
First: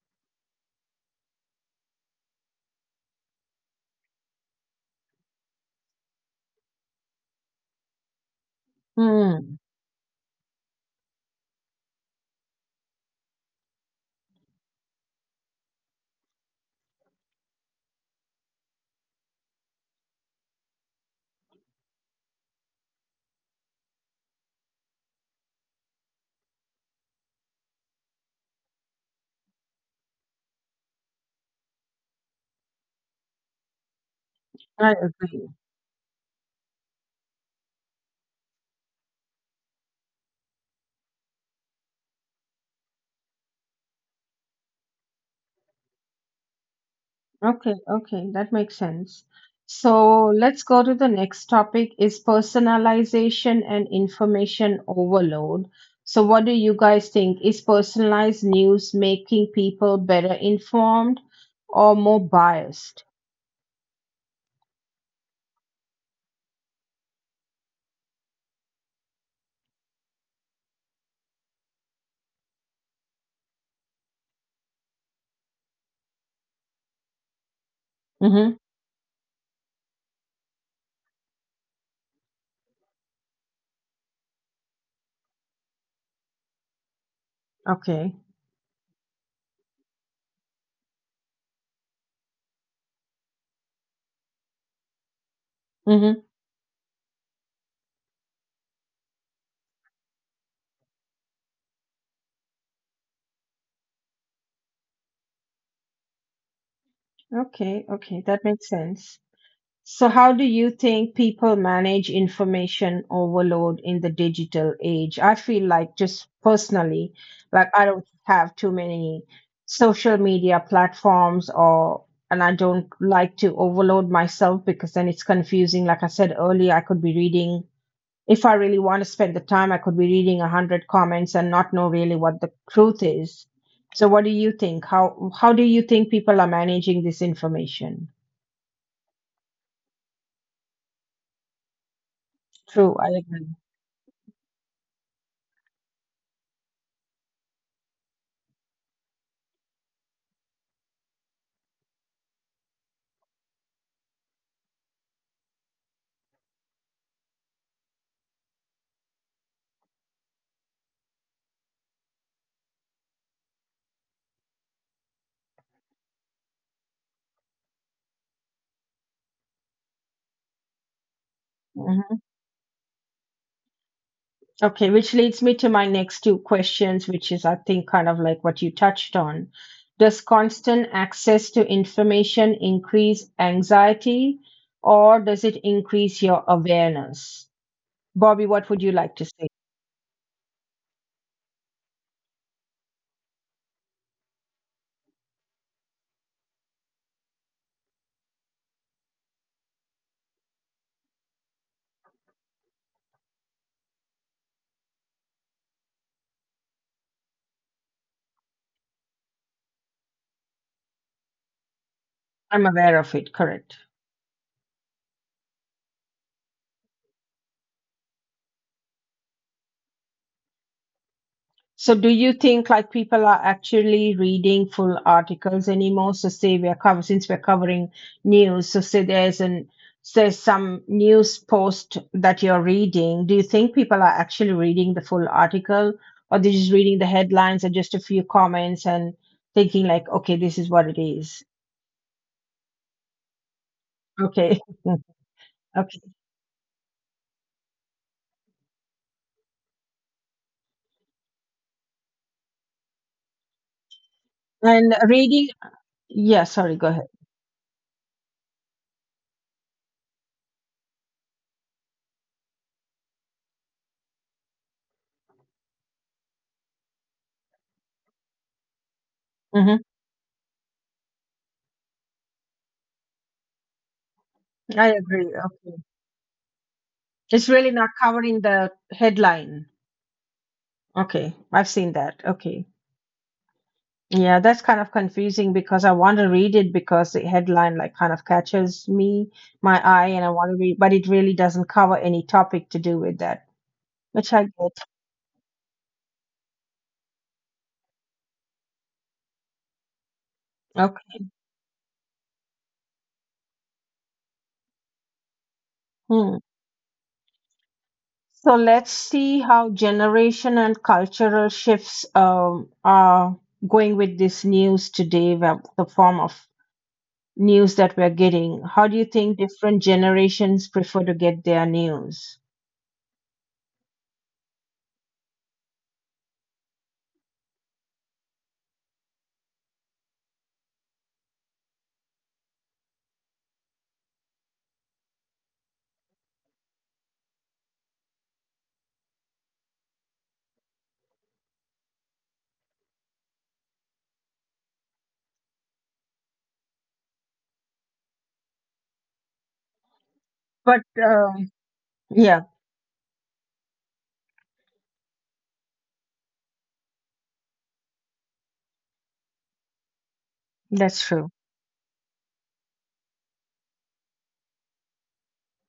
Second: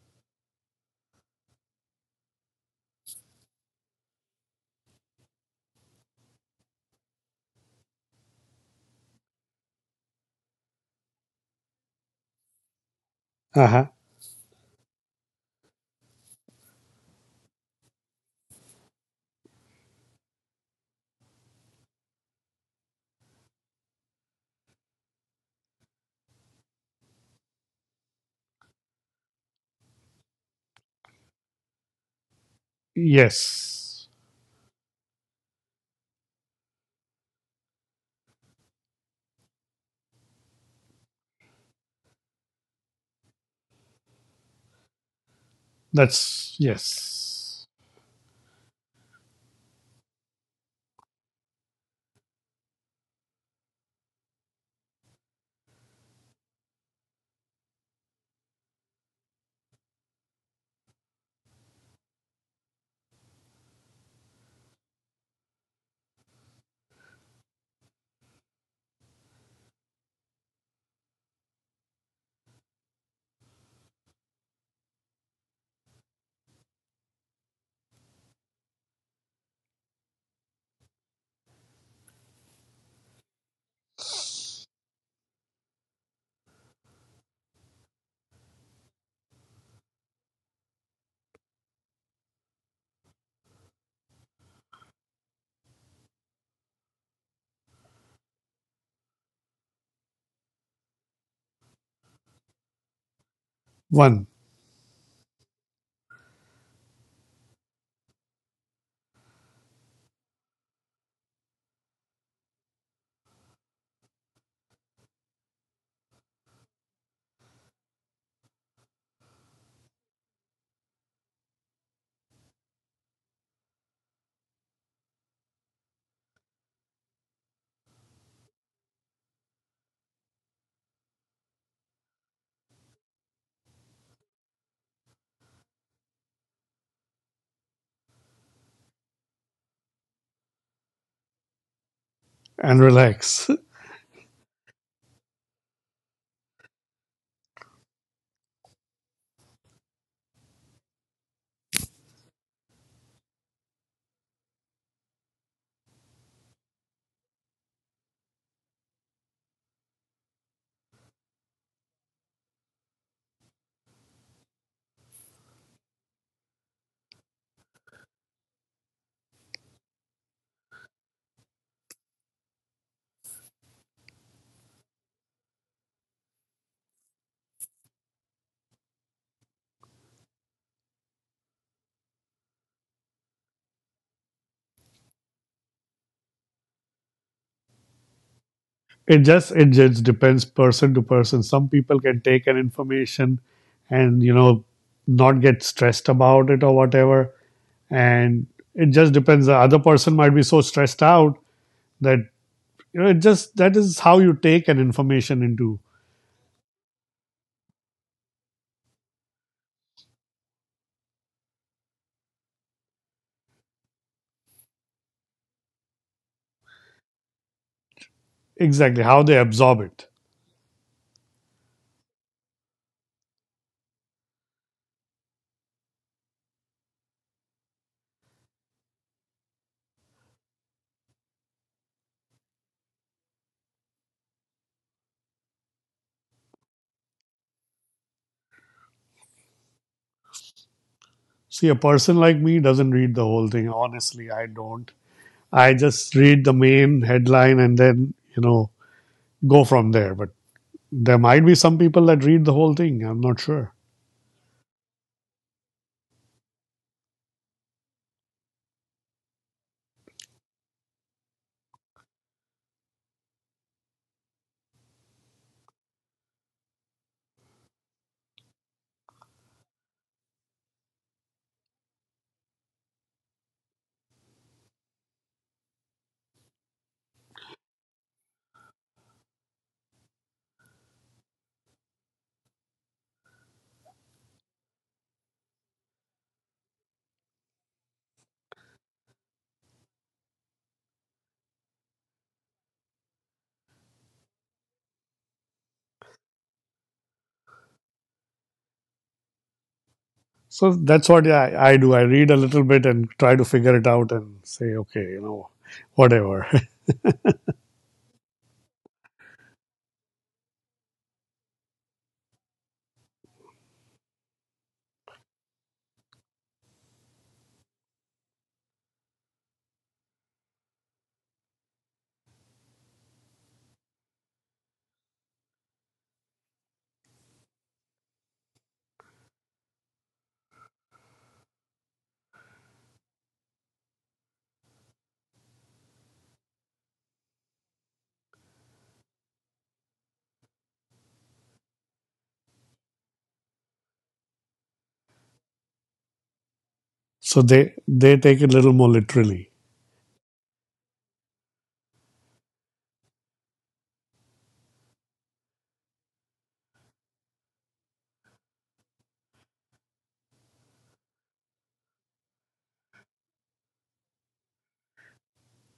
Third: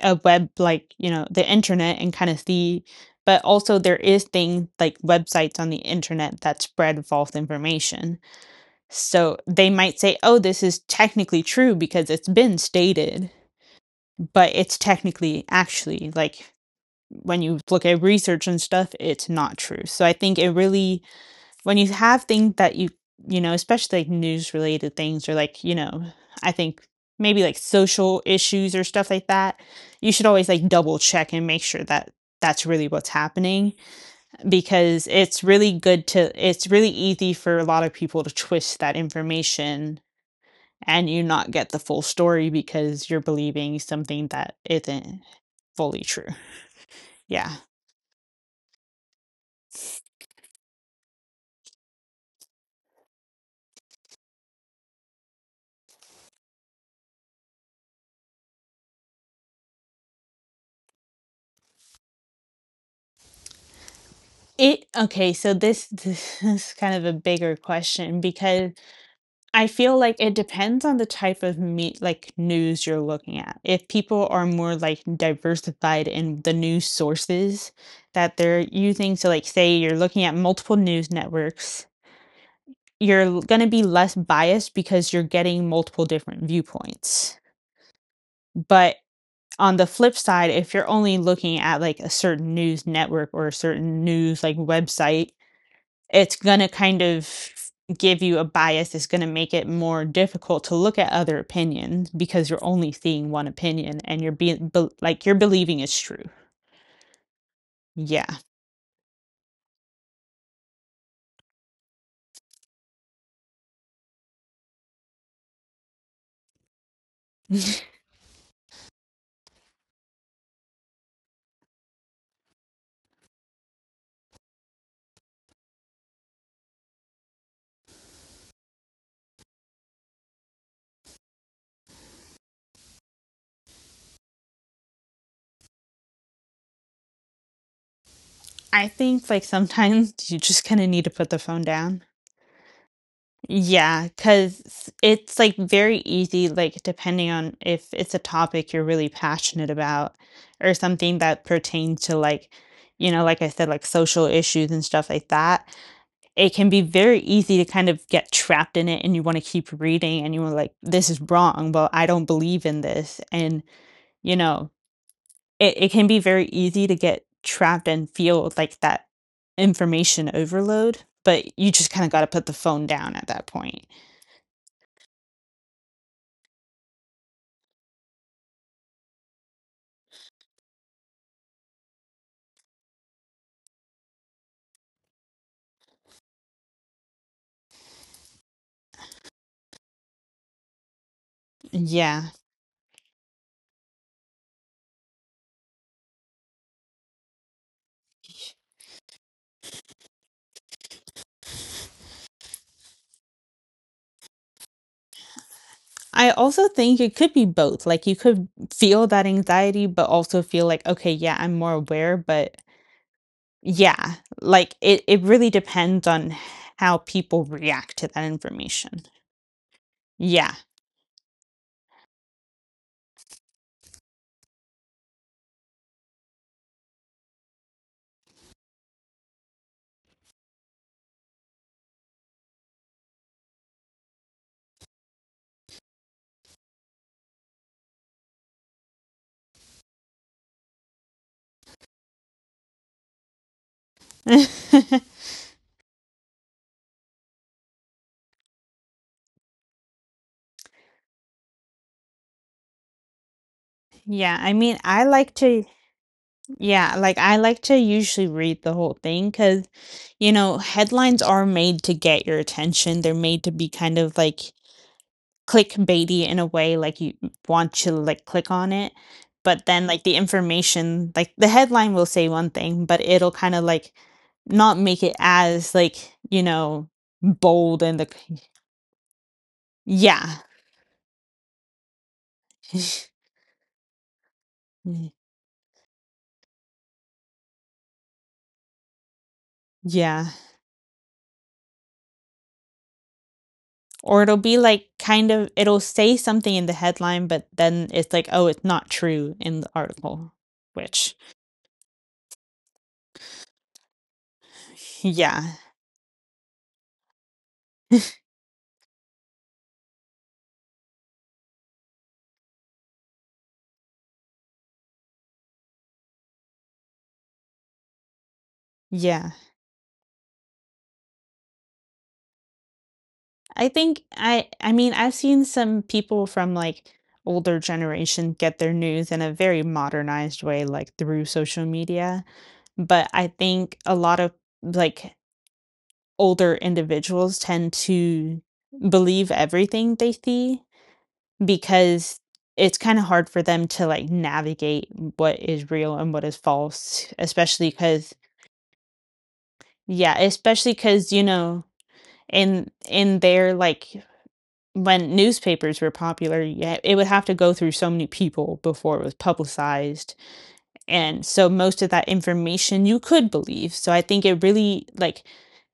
a web like you know the internet and kind of see. But also there is things like websites on the internet that spread false information. So Hmm, they might say, "Oh, this is technically true because it's been stated." Uh-huh. But it's technically actually like when you look at research and stuff, it's not true. So I think when you have things that you know, especially like news related things or I think maybe like social issues or stuff like that, you should always like double check and make sure that that's really what's happening Yes. I because agree. It's really easy for a lot of people to twist that information and you not get the full story because you're believing something that isn't fully true. That's Yeah. yes. Okay, okay, that makes sense. So let's go to the next topic is personalization and information overload. So what do you guys think? Is personalized news making people better informed or more biased? It okay, so this this is kind of a bigger question because I feel like it depends on the type of meat like news you're looking at. If people are more like diversified in the news sources that Mm-hmm. they're using, so like say you're looking at multiple news networks, you're gonna be less biased because you're getting multiple different viewpoints. Okay. But on the flip side, if you're only looking at like a certain news network or a certain news like website, Mm-hmm. it's going to give you a bias. It's going to make it more difficult to look at other opinions because you're only seeing one opinion and One. you're being be- like you're believing it's true. Okay, okay, Yeah. that makes sense. So, how do you think people manage information overload in the digital age? I feel like, just personally, like I don't have too many social media platforms or and I don't like to overload myself because then it's confusing. Like I said earlier, I could be reading, if I really want to spend the time, I could be reading a hundred comments and not know really what the truth is. So what do you think? How do you think people are managing this information? I think like sometimes you just kind of need to put the phone down. And True, I relax. agree. Yeah, because it's like very easy, like depending on if it's a topic you're really passionate about or something that pertains to like like I said, like social issues and stuff like that. It can be very easy to kind of get trapped in it, and you want to keep reading and you were like, this is wrong, well I don't believe in this. And you know it can be very easy to get trapped and feel like that information overload, but you just kind of got Hmm. to put the phone down at that point. Okay, which leads me to my next two questions, which is, I think, kind of like what you touched on. Does constant access to information increase anxiety or does it increase your awareness? Bobby, what would you It like to just say? it just depends person to person. Some people can Yeah, take an information and you know not get stressed about it or whatever. And it just depends. The other person might be so stressed out that you know it just that is how you take an information into. I also think it could be both. Like you could feel that anxiety but also feel like, okay, yeah, I'm more aware. But I'm aware of it, correct? yeah, like it really depends on how people react to that Exactly information. how they absorb it. Yeah. So, do you think like people are actually reading full articles anymore? So, say we are cover since we're covering news. So, say there's an there's some news post that you're reading. Do you think people are actually reading the full article, or they're just reading the headlines and just a few comments and thinking like, okay, this is what it is. See, a person like me doesn't read the whole thing. Honestly, I Okay, don't. I okay. just read the main headline and then you know go from there. But there might be some people that read the whole thing. I'm not sure. Yeah, I mean, And I like reading, to yeah. Sorry, go ahead. I like to usually read the whole thing because, you know, headlines are made to get your attention, they're made to be kind of, like, clickbaity in a way, like, you want to, like, click on it, but Hmm. then, like, the headline will say one thing, but it'll kinda, like, not I make it agree. as, Okay, like, you know, it's really bold not and, the. covering the headline. Yeah. Okay, I've seen that. Okay. Yeah, that's kind of confusing because I want to read it because the headline like kind of catches me, my eye, Yeah. and I want to read, but it really doesn't cover any topic to do with that, Or it'll which I be get. like it'll say something in the headline, but then it's like, oh, it's not true in the article, So that's which, what Okay. I do. I read a little bit and try to figure it out and say, okay, you know, yeah, Hmm. whatever. So let's see how generation and cultural shifts are going with this news today, the form of news that we're getting. How do you yeah. think different generations prefer to get their news? I mean, I've seen some people from like older generation get their news in a very modernized way, like through social media. But I think a lot of like older individuals tend to believe everything they see, because it's kind of hard for them to like navigate what is real and what is false, So especially they cuz take it a little more literally. yeah, especially But cuz yeah, in their like when newspapers were popular, yeah, it would have to go through so many people before it was publicized, that's and true. so most of that information you could believe. So I think it really like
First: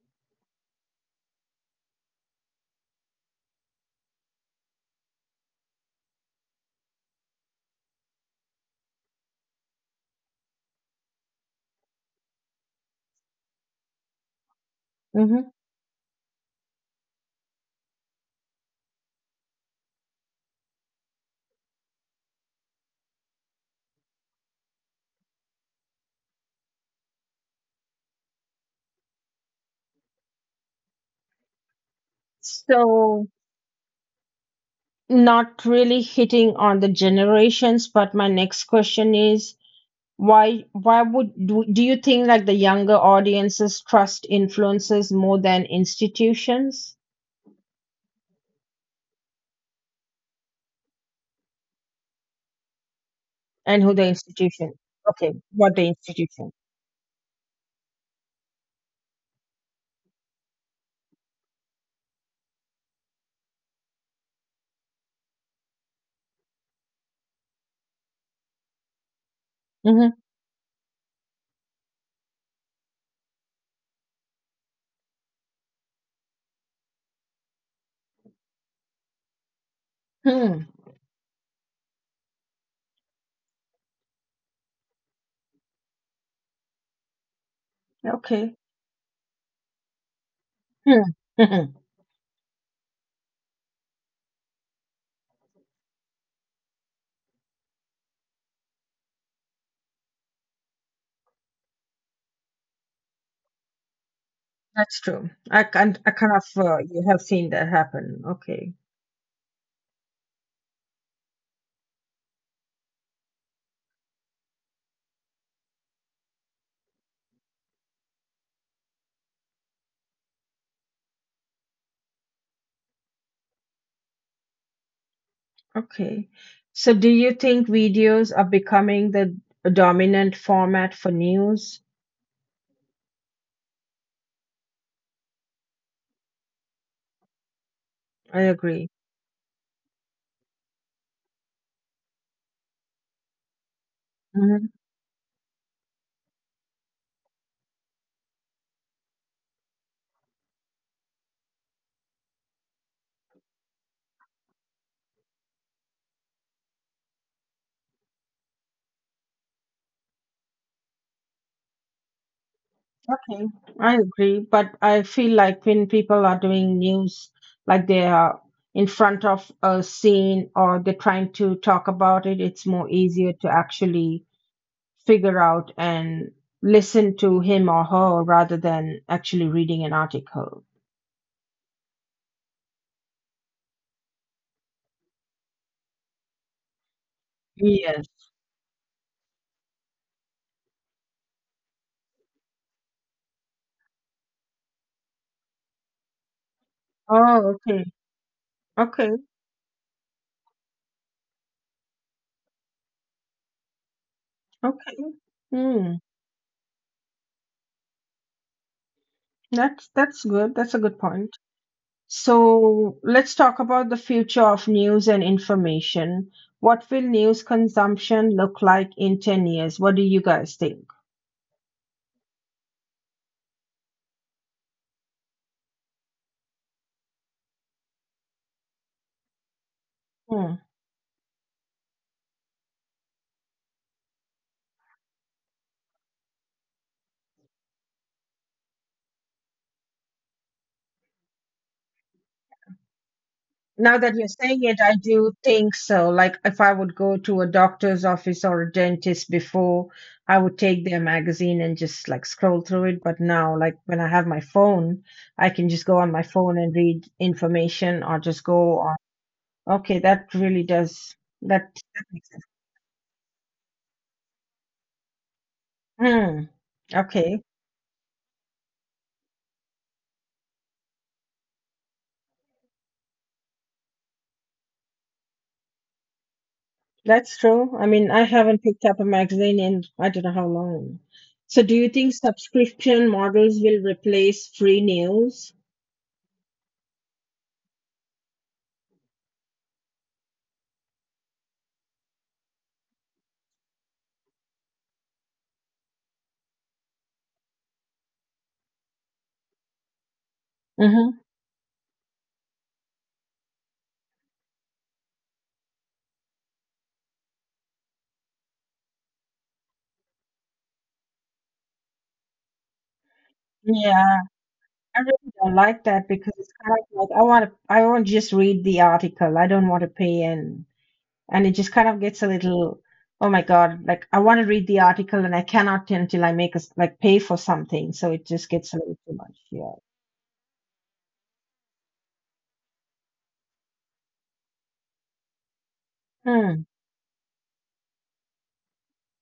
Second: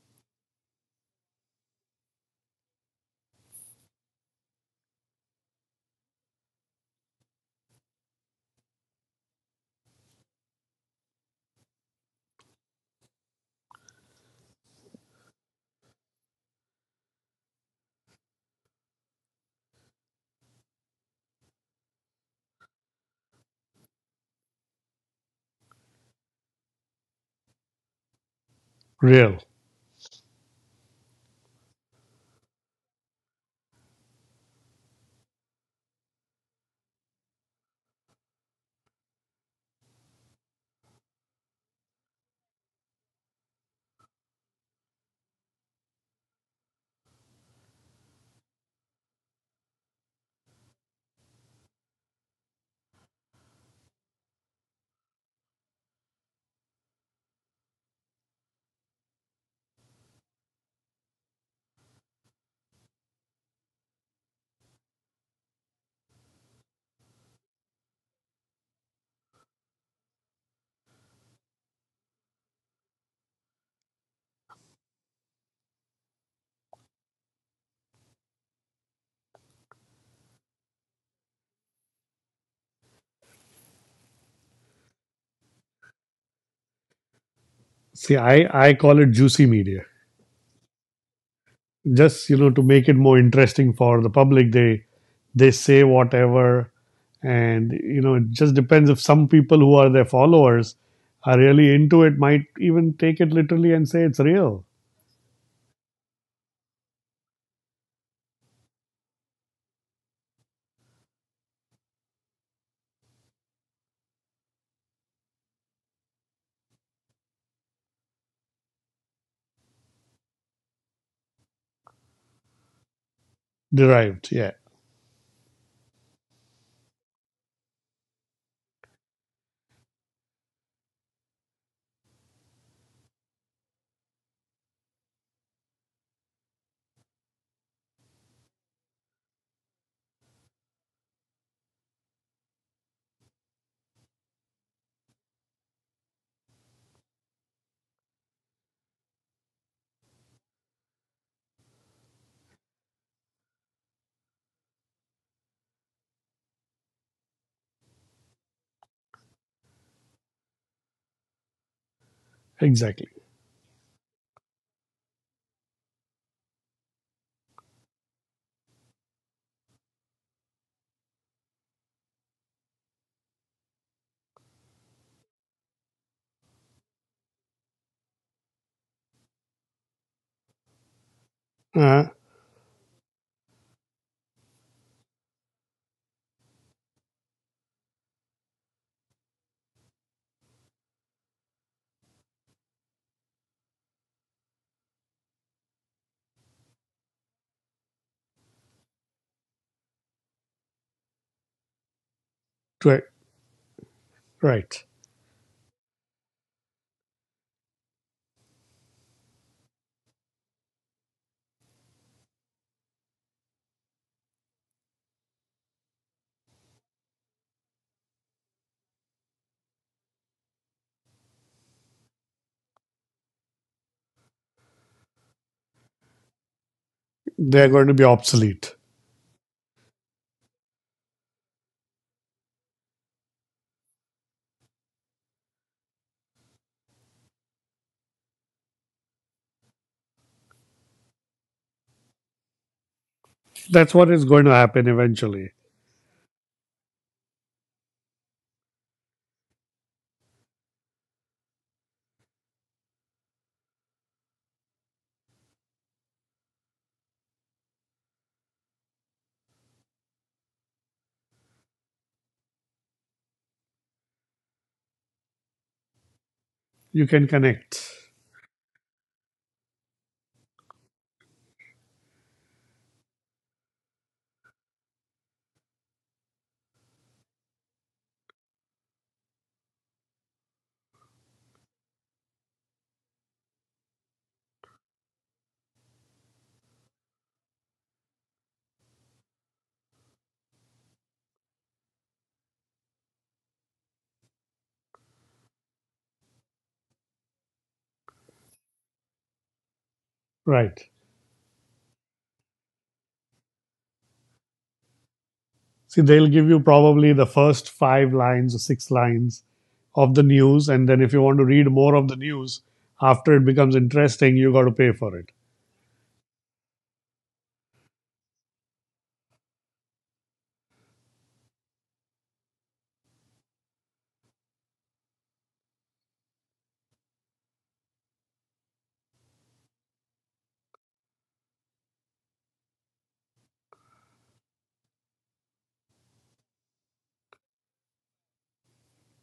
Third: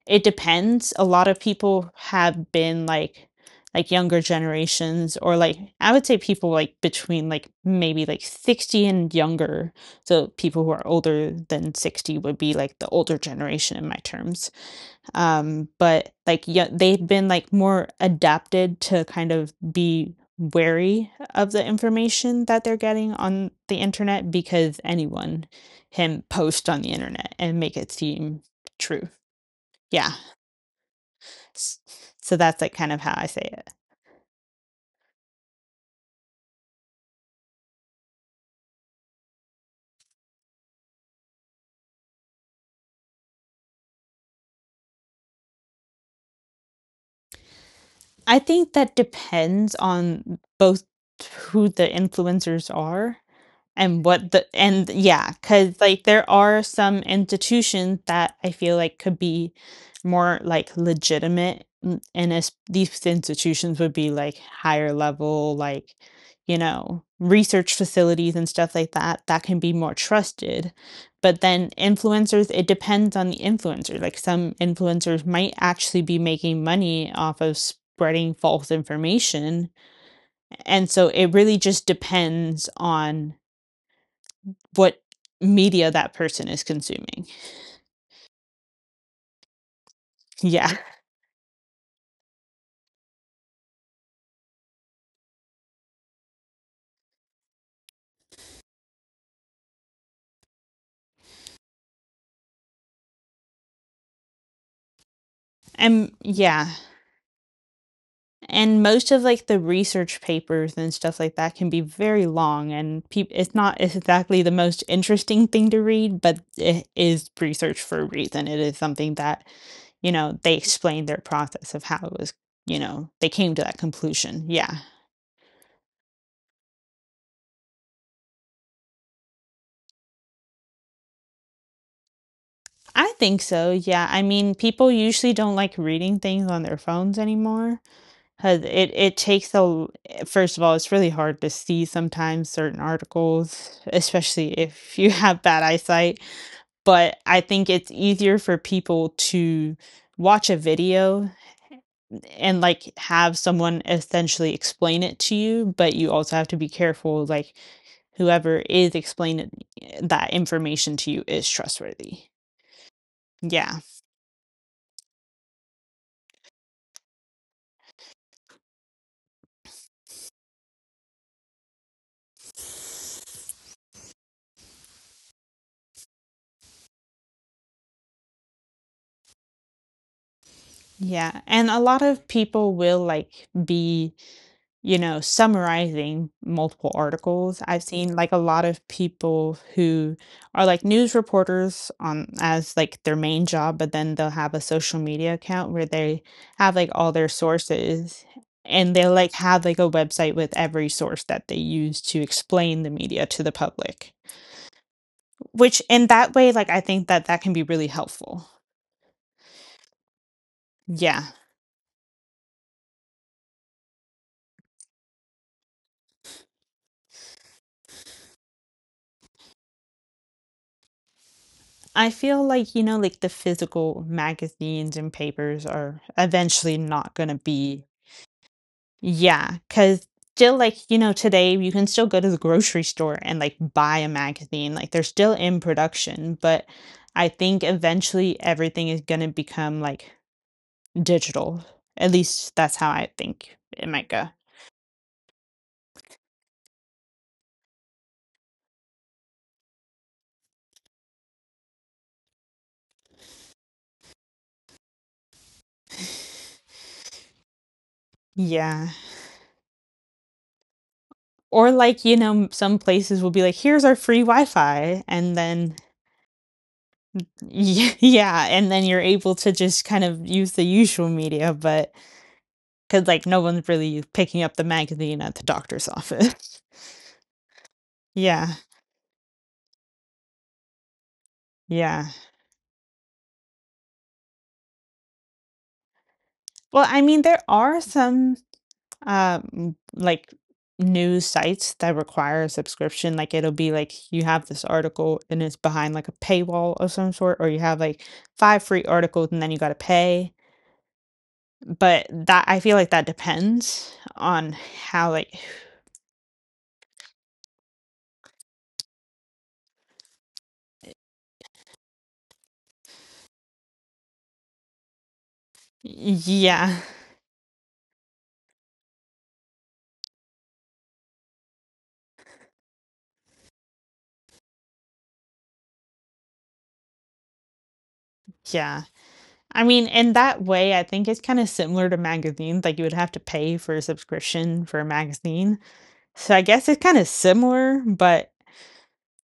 it depends. A lot of people have been like younger generations, or like I would say people like between like maybe like 60 and younger. So people who are older than 60 would be like the older generation in my terms. Hmm. But like yeah, they've been like more adapted to kind of be wary of the information that they're getting on the internet, because anyone can post on the internet and make it seem true. Real. Yeah, so that's like kind of how I So say it. not really hitting on the generations, but my next question is why would do you think like the younger audiences trust influences more than institutions I think that depends on both who the influencers are and who and the what the institution? and yeah, Okay, because what the like there institution? are some institutions that I feel like could be more like legitimate, and as these institutions would be like higher level, like you know, research facilities and stuff like that, that can be more Hmm. trusted. But then influencers, it depends on the influencer. Like some influencers might actually be making money off of spreading false information, Hmm. and so it really just depends on what media that person is consuming. See, Okay. I call it juicy media. Yeah. Hmm. Hmm, hmm. Just you know to make it more interesting for the public. They say whatever, and you know it just depends, if some people who are their followers are really into it, might even take it literally and say it's real. That's true. I can And I kind of yeah. You have seen that happen. Okay. And most of like the research papers and stuff like that can be very long, and peop it's not exactly the most interesting thing to read, but it is research for a reason. It is something that, you know, they explained their process of how it was, you know, they came to that Derived. conclusion. Yeah, Yeah. Okay. So do you think videos are becoming the dominant format for news? I think so. Yeah. I mean, people usually don't like reading things on their phones anymore. I 'Cause agree. it it takes a l first of all, it's really hard to see sometimes certain articles, especially Mm-hmm. if you have bad eyesight, but I think it's easier for people to watch a video and, like, have someone essentially explain it to you, but you also have to be careful, like, whoever is explaining that information to you is trustworthy. exactly. Okay, Yeah, I agree, but I feel like when people are doing news, like they are in front of a scene or they're trying to talk about it, it's more easier to actually figure out and listen to him or her rather than actually reading an article. yeah, and a lot Uh, of people will, like, be you know, summarizing multiple articles. I've Yes. seen like a lot of people who are like news reporters on as like their main job, but then they'll have a social media account where they have like all their Oh, okay. sources, and Okay. they'll like have like a website with every source that they use to explain the media to the public. right. Okay. Which Hmm. in that way, like I think that can be really helpful. That's good. That's a good Yeah. point. So let's talk about the future of news and information. What will news consumption look like in 10 years? What do you guys think? I feel like, you know, like the physical magazines and papers are eventually not going to They're be. going to be obsolete. Yeah, cause Hmm. still, like, you know, today you can still go to the grocery store and, like, buy a magazine, like, they're still in production, but I think eventually everything is gonna become, like, digital. At least that's how I think it That's Now might what that go. is you're going to saying it, happen I do eventually. think so. Like if I would go to a doctor's office or a dentist before, I would take their magazine and just like scroll through it. But now, like when I have my phone, I can just go on my phone and read information or just go Yeah. on. Okay, that really does. That, Or, like, that you know, makes sense. Some places will be like, "Here's our free Wi-Fi," and then Hmm. You can Okay. connect. Y yeah, and then you're able to just kind of use the usual media, but cause like, no one's really picking up the magazine at the doctor's office. That's true. I mean, I Yeah. haven't picked up a magazine in I don't know how long. So, do you Yeah. think subscription models will replace free news? Well, I mean, there are some like news sites that require a subscription. Like it'll be like you have this article and it's behind like a paywall of some sort, or you have like five free articles and then you gotta pay. Right. Mm-hmm. But that I feel like that depends on how like See, they'll give you probably the first five lines or six lines of the news. And then if you want to read more of the news after it becomes Yeah, interesting, you got to pay I for it. really don't like that because it's kind yeah. of like I want to just read the article. I don't want to pay in, and it just kind of gets a little, oh my God, like I want to read the article and I cannot until I make us like pay for something. So it just gets a Yeah. little too much. I Yeah. mean, in that way, I think it's kind of similar to magazines. Like you would have to pay for a subscription for a magazine. So I Hmm. guess it's kind of similar, but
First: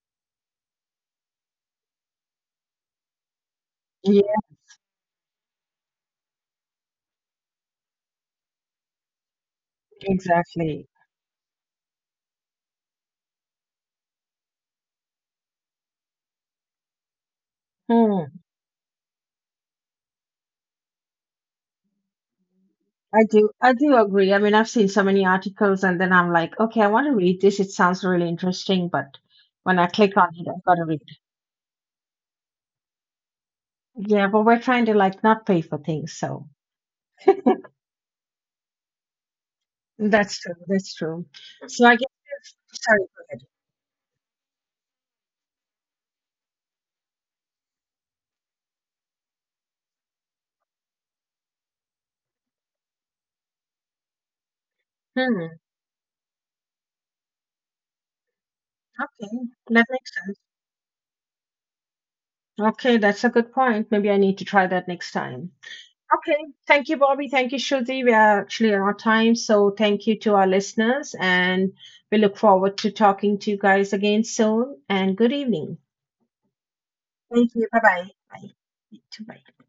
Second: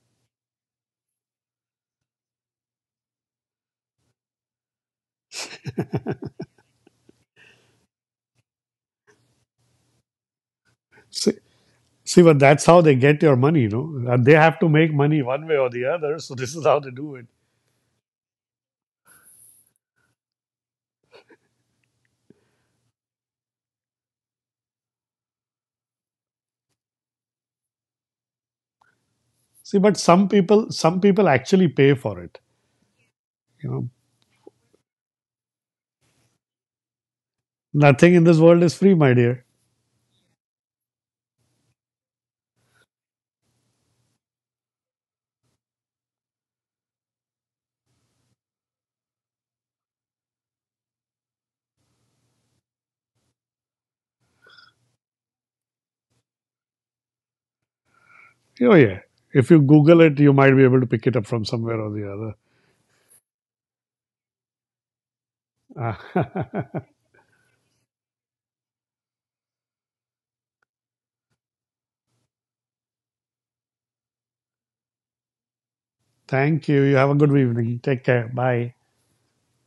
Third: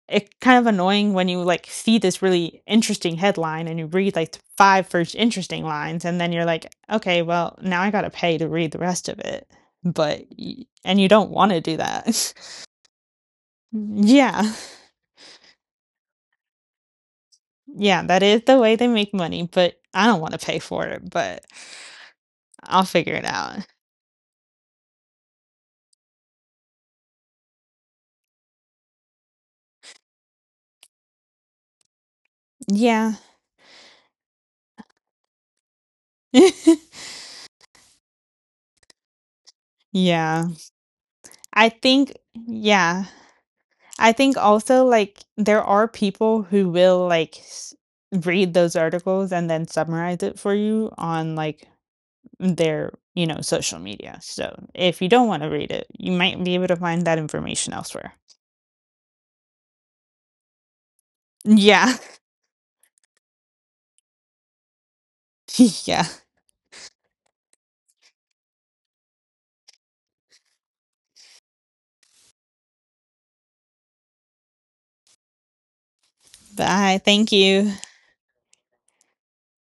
it's kind of annoying when you like see this really interesting headline and you read like the Yeah, five first interesting lines, and then you're like, okay well now I gotta pay to read the rest of it. But exactly. and you don't See, want to do see, that. but that's how they get your money, you know. They Yeah, have to make money one way or the other. So this is how they do it. yeah, that Hmm. is the way they make money, but I don't want to pay for it. But I'll figure it out. I do agree. I mean, I've seen so many articles and then I'm like, okay, I want to read this. It sounds really interesting, but when See, I but click on it, I've got to read. some people actually pay for it. Yeah. You know, Yeah, but we're trying to like not pay for things, so nothing in this world is free, my dear. that's Yeah, true. That's true. i So I guess think sorry. yeah Go I think also, like, there are people who will, like, s read those articles and then summarize it for you on, like, their, you know, social media, so if you ahead. don't wanna Hmm. read it, you might be able to find that information elsewhere. Oh yeah. Okay, If you that Google makes it, you sense. might be able to pick it up from somewhere or Yeah. the other. Okay, that's a good point. Maybe I need to try that next time. Uh, Yeah. Okay, thank you, Bobby. Thank you, Shruti. We are actually out of time, so thank you to our listeners, and we look forward to talking to you guys again soon. And good evening. Thank you. You Bye, have a good thank Thank you. you. evening. Take Bye-bye. care. Bye. Bye. Bye.